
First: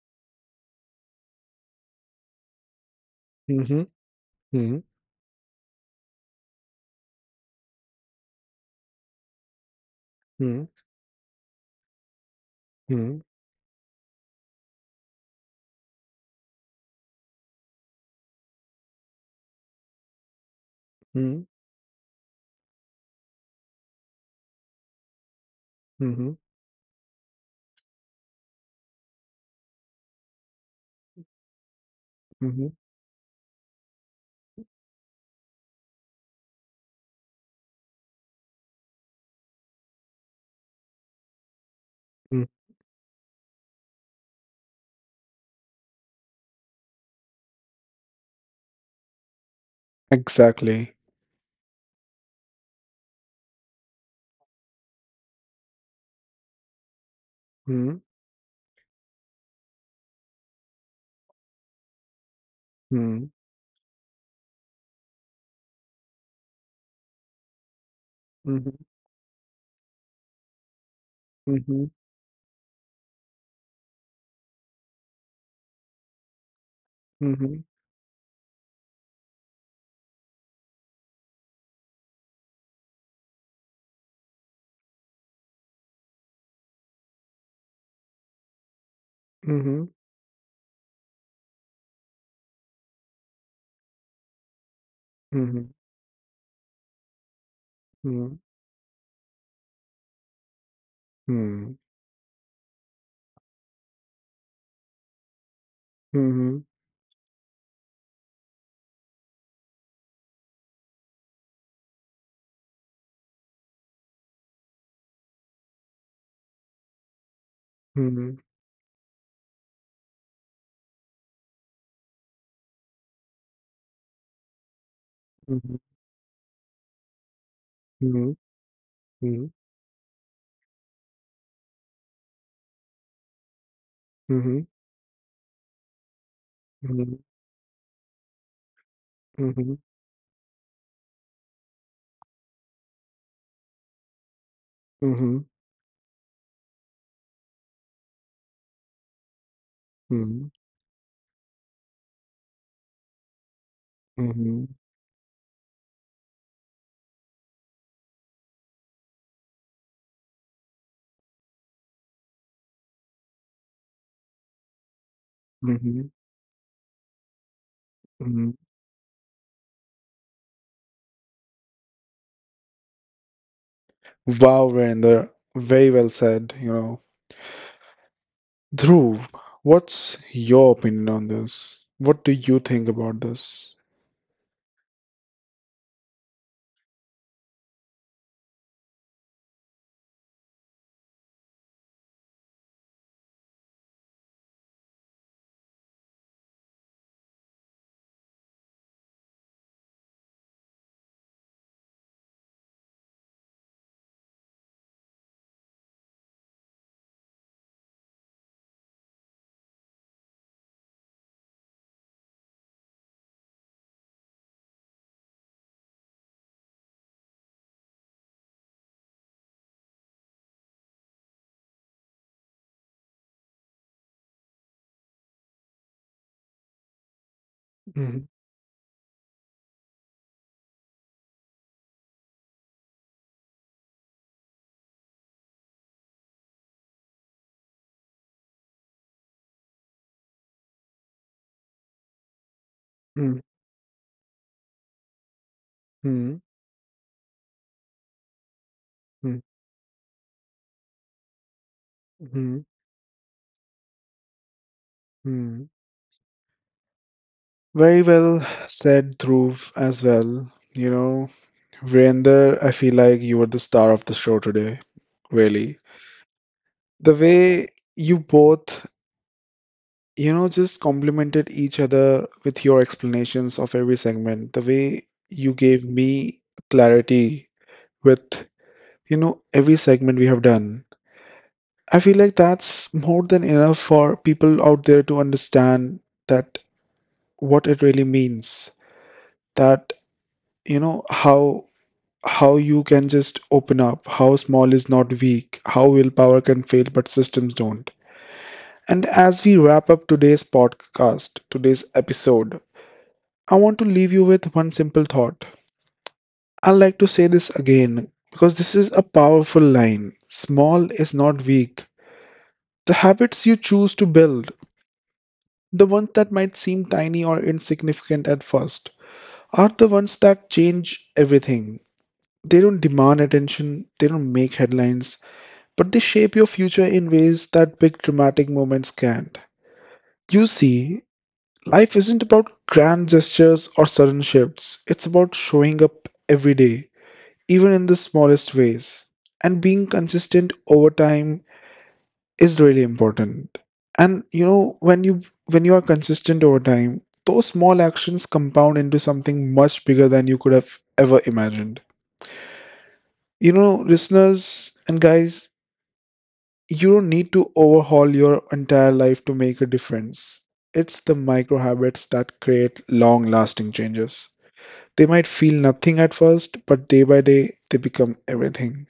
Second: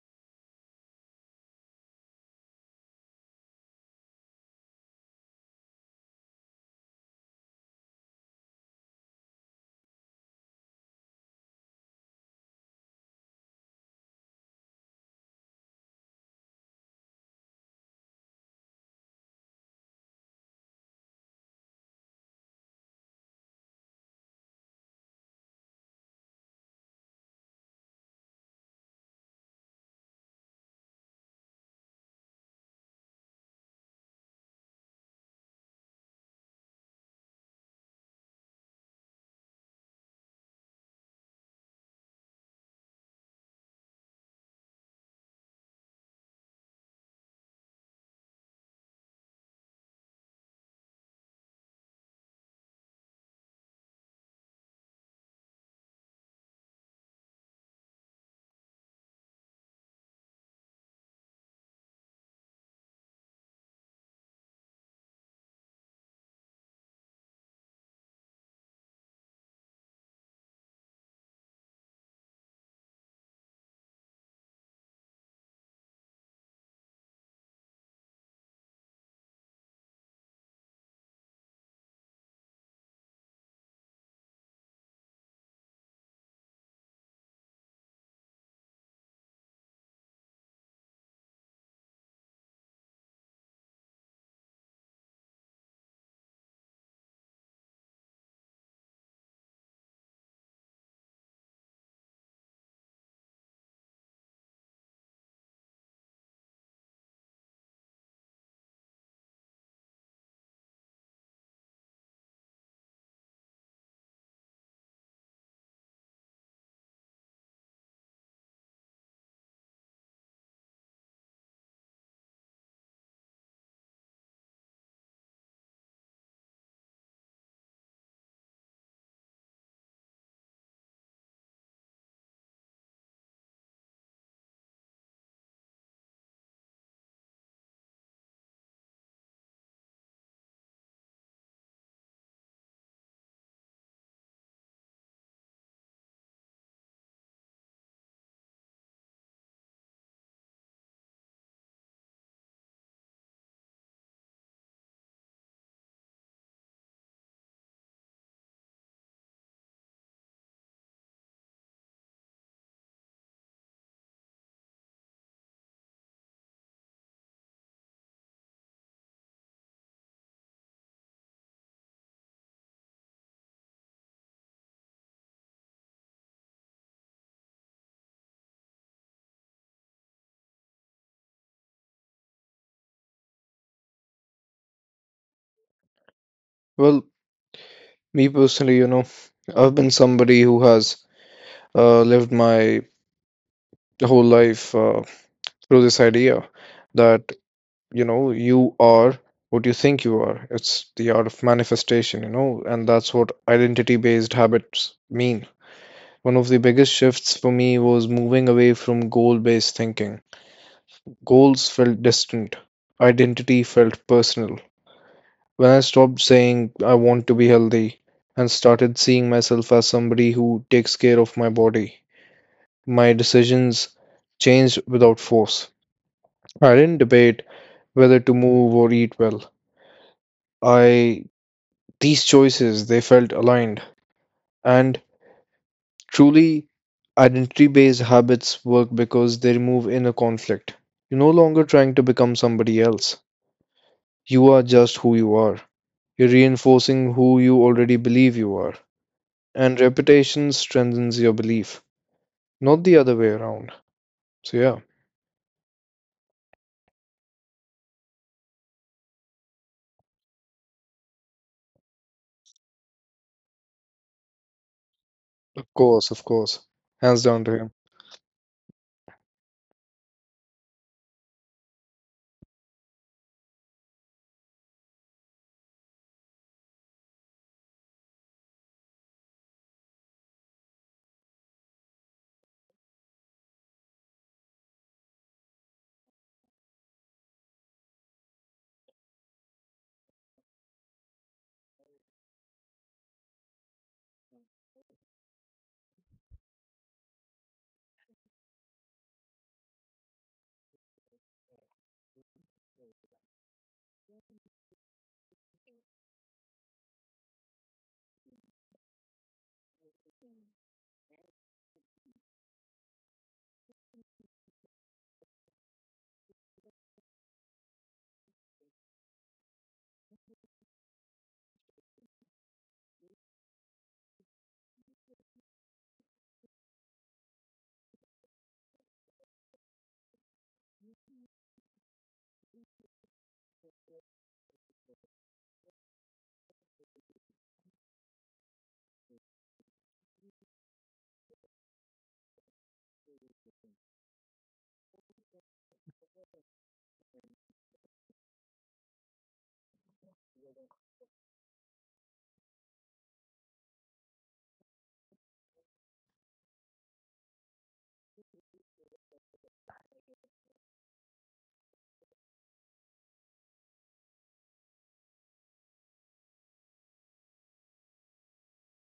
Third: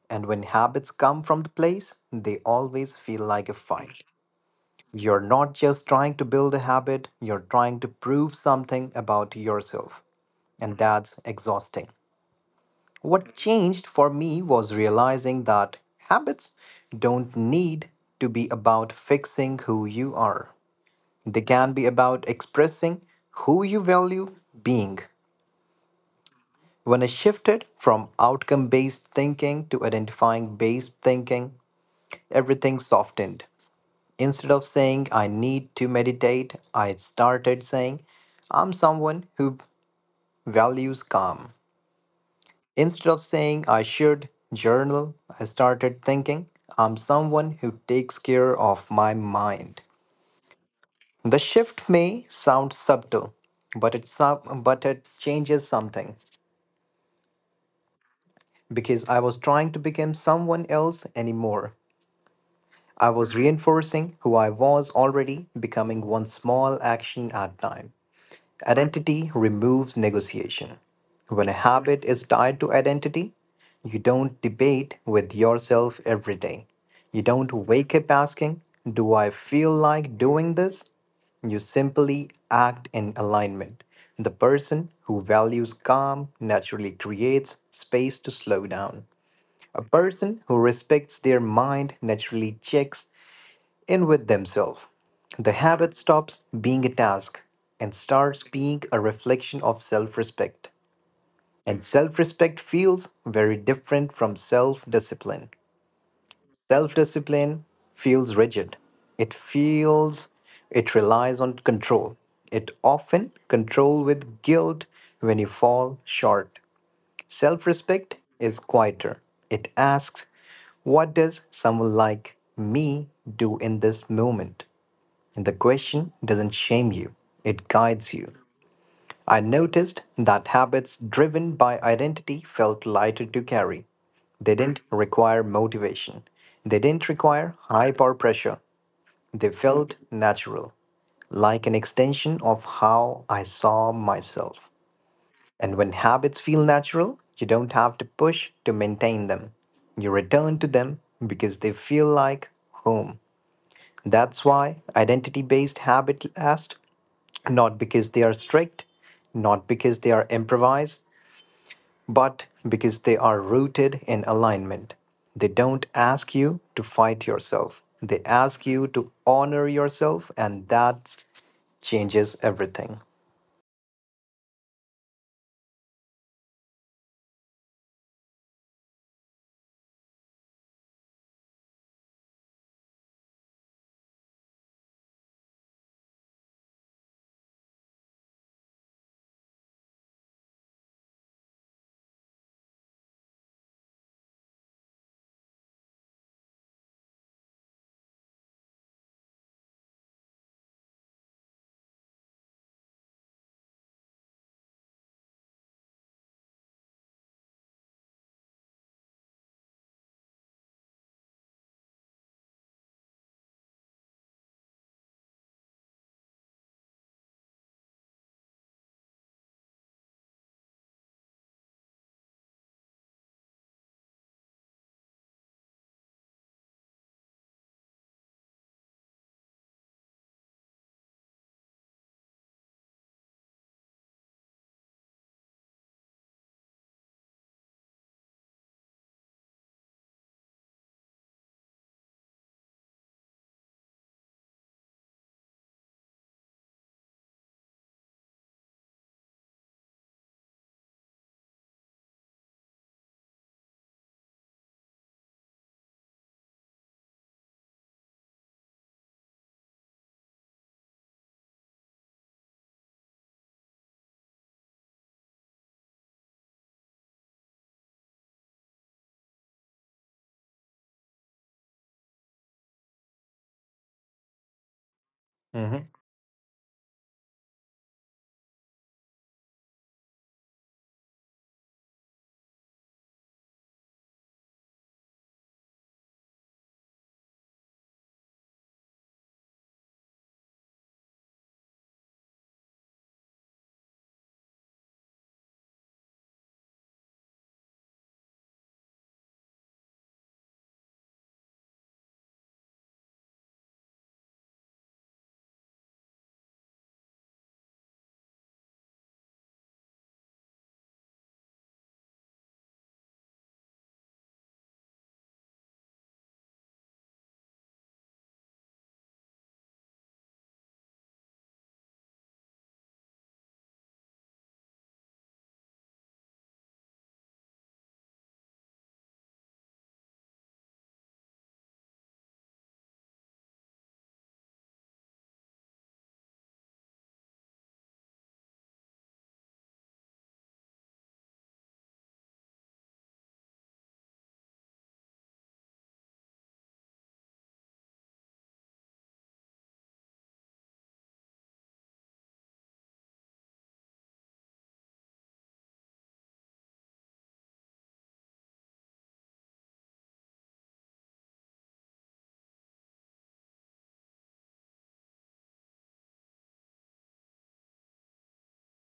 Speaker 3: And when habits come from the place, they always feel like a
Speaker 1: Mm-hmm.
Speaker 3: fight.
Speaker 1: Mm-hmm.
Speaker 3: You're not just trying to build a habit, you're trying to prove something about yourself and that's exhausting.
Speaker 1: Mm-hmm.
Speaker 3: What changed for me was realizing that habits don't need to be about fixing who you are. They can be about expressing who you value being.
Speaker 1: Mm-hmm.
Speaker 3: When I shifted from outcome based thinking to identifying based thinking,
Speaker 1: Mm-hmm.
Speaker 3: everything softened. Instead of saying, I need to meditate, I started saying, I'm someone who values calm.
Speaker 1: Mm,
Speaker 3: Instead of saying I should journal, I started thinking I'm someone who takes care of my mind.
Speaker 1: exactly.
Speaker 3: The shift may sound subtle, but it sou- but it changes something
Speaker 1: Mm.
Speaker 3: because I was trying to become someone else anymore. I
Speaker 1: Mm.
Speaker 3: was reinforcing who I was already becoming one small action at a time.
Speaker 1: Mhm.
Speaker 3: Identity removes negotiation. When a
Speaker 1: Mhm.
Speaker 3: habit is tied to identity, you don't debate with yourself every day. You
Speaker 1: Mhm.
Speaker 3: don't wake up asking, do I feel like doing this? You simply act in alignment. The person who values calm naturally creates space to slow down. A
Speaker 1: Mhm.
Speaker 3: person who respects their mind naturally checks in with themselves. The
Speaker 1: Mhm.
Speaker 3: habit stops being a task and
Speaker 1: Mhm.
Speaker 3: starts being a reflection of self respect.
Speaker 1: Mm.
Speaker 3: And self respect feels very different from self discipline.
Speaker 1: Mhm.
Speaker 3: Self discipline feels rigid, it feels it relies on control. It often control with guilt when you fall short. Self respect
Speaker 1: Mhm.
Speaker 3: is quieter. It asks, what does someone like me do in this moment? The question doesn't shame you, it guides you.
Speaker 1: Mhm.
Speaker 3: I
Speaker 1: Mhm.
Speaker 3: noticed that habits driven by identity felt lighter to carry. They
Speaker 1: Mhm.
Speaker 3: didn't require motivation, they didn't
Speaker 1: Mhm.
Speaker 3: require high power pressure. They
Speaker 1: Mhm. Mhm.
Speaker 3: felt natural, like an extension of how I saw myself.
Speaker 1: Mhm.
Speaker 3: And when habits feel natural, you don't have to push to maintain them. You return to them because they feel like home.
Speaker 1: Mhm.
Speaker 3: That's
Speaker 1: Mhm.
Speaker 3: why identity based habit lasts not because they are strict, not because they are improvised, but because they are rooted in alignment. They don't
Speaker 1: Mhm.
Speaker 3: ask you to fight yourself. They
Speaker 1: Mhm.
Speaker 3: ask you to honor yourself, and that changes everything.
Speaker 1: Wow, Virender, very well said, you know. Dhruv, what's your opinion on this? What do you think about this?
Speaker 2: Well, me personally, you know, I've been somebody who has uh, lived my whole life uh, through this idea that, you know, you are what you think you are. It's the art of manifestation, you know, and that's what identity-based habits mean. One of the biggest shifts for me was moving away from goal-based thinking. Goals felt distant. Identity felt personal. When I stopped saying I want to be healthy and started seeing myself as somebody who takes care of my body, my decisions changed without force. I didn't debate whether
Speaker 1: Mm-hmm.
Speaker 2: to move or eat well. I these choices they felt aligned and truly identity based habits work because they remove inner conflict. You're no longer trying to become somebody else. You are just who you are. You're
Speaker 1: Mm-hmm.
Speaker 2: reinforcing who you already believe you are. And repetition strengthens your belief,
Speaker 1: Mm-hmm.
Speaker 2: not the other way around. So, yeah,
Speaker 1: Very well said, Dhruv, as well. You know, Virender, I feel like you were the star of the show today,
Speaker 2: of
Speaker 1: really.
Speaker 2: course, of course.
Speaker 1: The
Speaker 2: Hands down to
Speaker 1: way
Speaker 2: him.
Speaker 1: you both, you know, just complemented each other with your explanations of every segment, the way you gave
Speaker 3: hmm
Speaker 1: me clarity with, you know, every segment we have done. I feel like that's more than enough for people out there to understand that what it really means, that, you know, how how you can just open up, how small is not weak, how willpower can fail but systems don't. And as we wrap up today's podcast, today's episode, I want to leave you with one simple thought. I would like to say this again because this is a powerful line. Small is not weak. The habits you choose to build, the ones that might seem tiny or insignificant at first, are the ones that change everything. They don't demand attention, they don't make headlines, but they shape your future in ways that big dramatic moments can't. You see, life isn't about grand gestures or sudden shifts, it's about showing up every day, even in the smallest ways. And being consistent over time is really important. And you know, when you when you are consistent over time, those small actions compound into something much bigger than you could have ever imagined. You know, listeners and guys, you don't need to overhaul your entire life to make a difference. It's the micro habits that create long lasting changes. They might feel nothing at first, but day by day, they become everything.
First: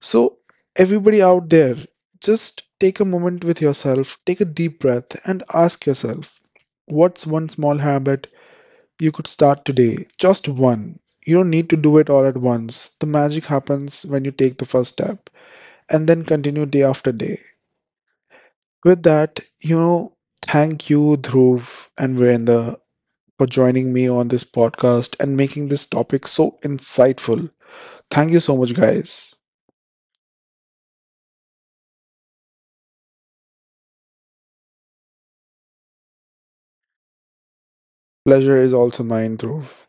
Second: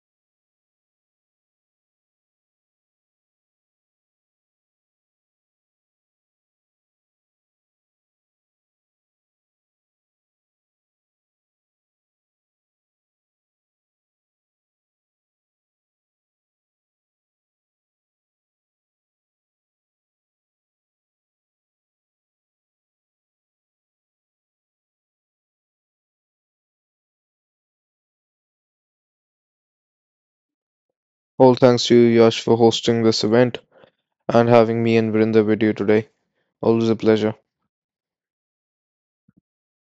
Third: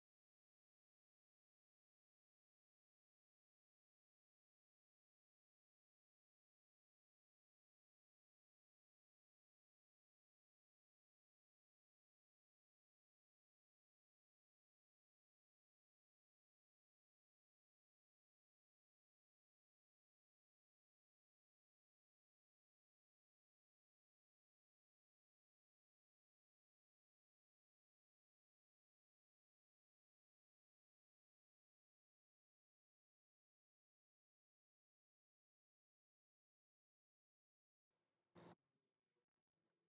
Speaker 1: So, everybody out there, just take a moment with yourself, take a deep breath, and ask yourself, what's one small habit you could start today? Just one. You don't need to do it all at once. The magic happens when you take the first step and then continue day after day. With that, you know, thank you, Dhruv and Virender, for joining me on this podcast and making this topic so insightful. Thank you so much, guys.
Speaker 2: All thanks to you, Yash, for hosting this event and having me and Vrinda with you today. Always a pleasure.
Speaker 1: Pleasure is also mine, Dhruv.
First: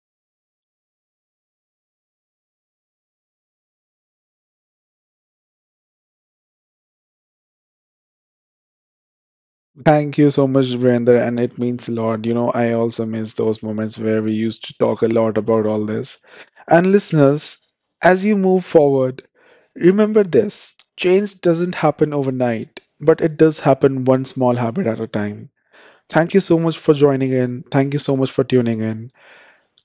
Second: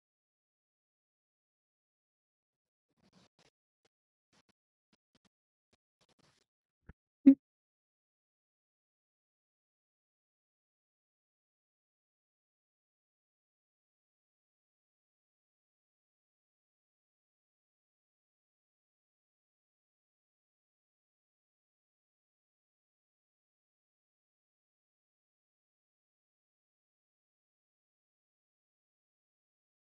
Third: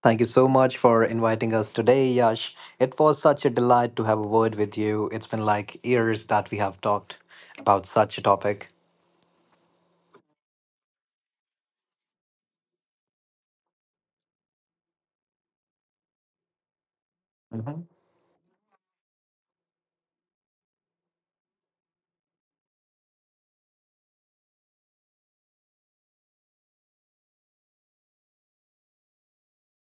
Speaker 3: Thank you so much for inviting us today, Yash. It was such a delight to have a word with you. It's been like years that we have talked about such a topic.
Speaker 1: Thank you so much, Virender, and it means a lot. You know, I also miss those moments where we used to talk a lot about all this. And listeners,
Speaker 3: Mhm.
Speaker 1: as you move forward, remember this change doesn't happen overnight, but it does happen one small habit at a time. Thank you so much for joining in. Thank you so much for tuning in.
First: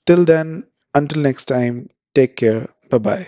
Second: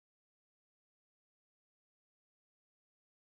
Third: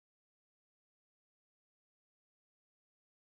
Speaker 1: Till then, until next time, take care. Bye bye.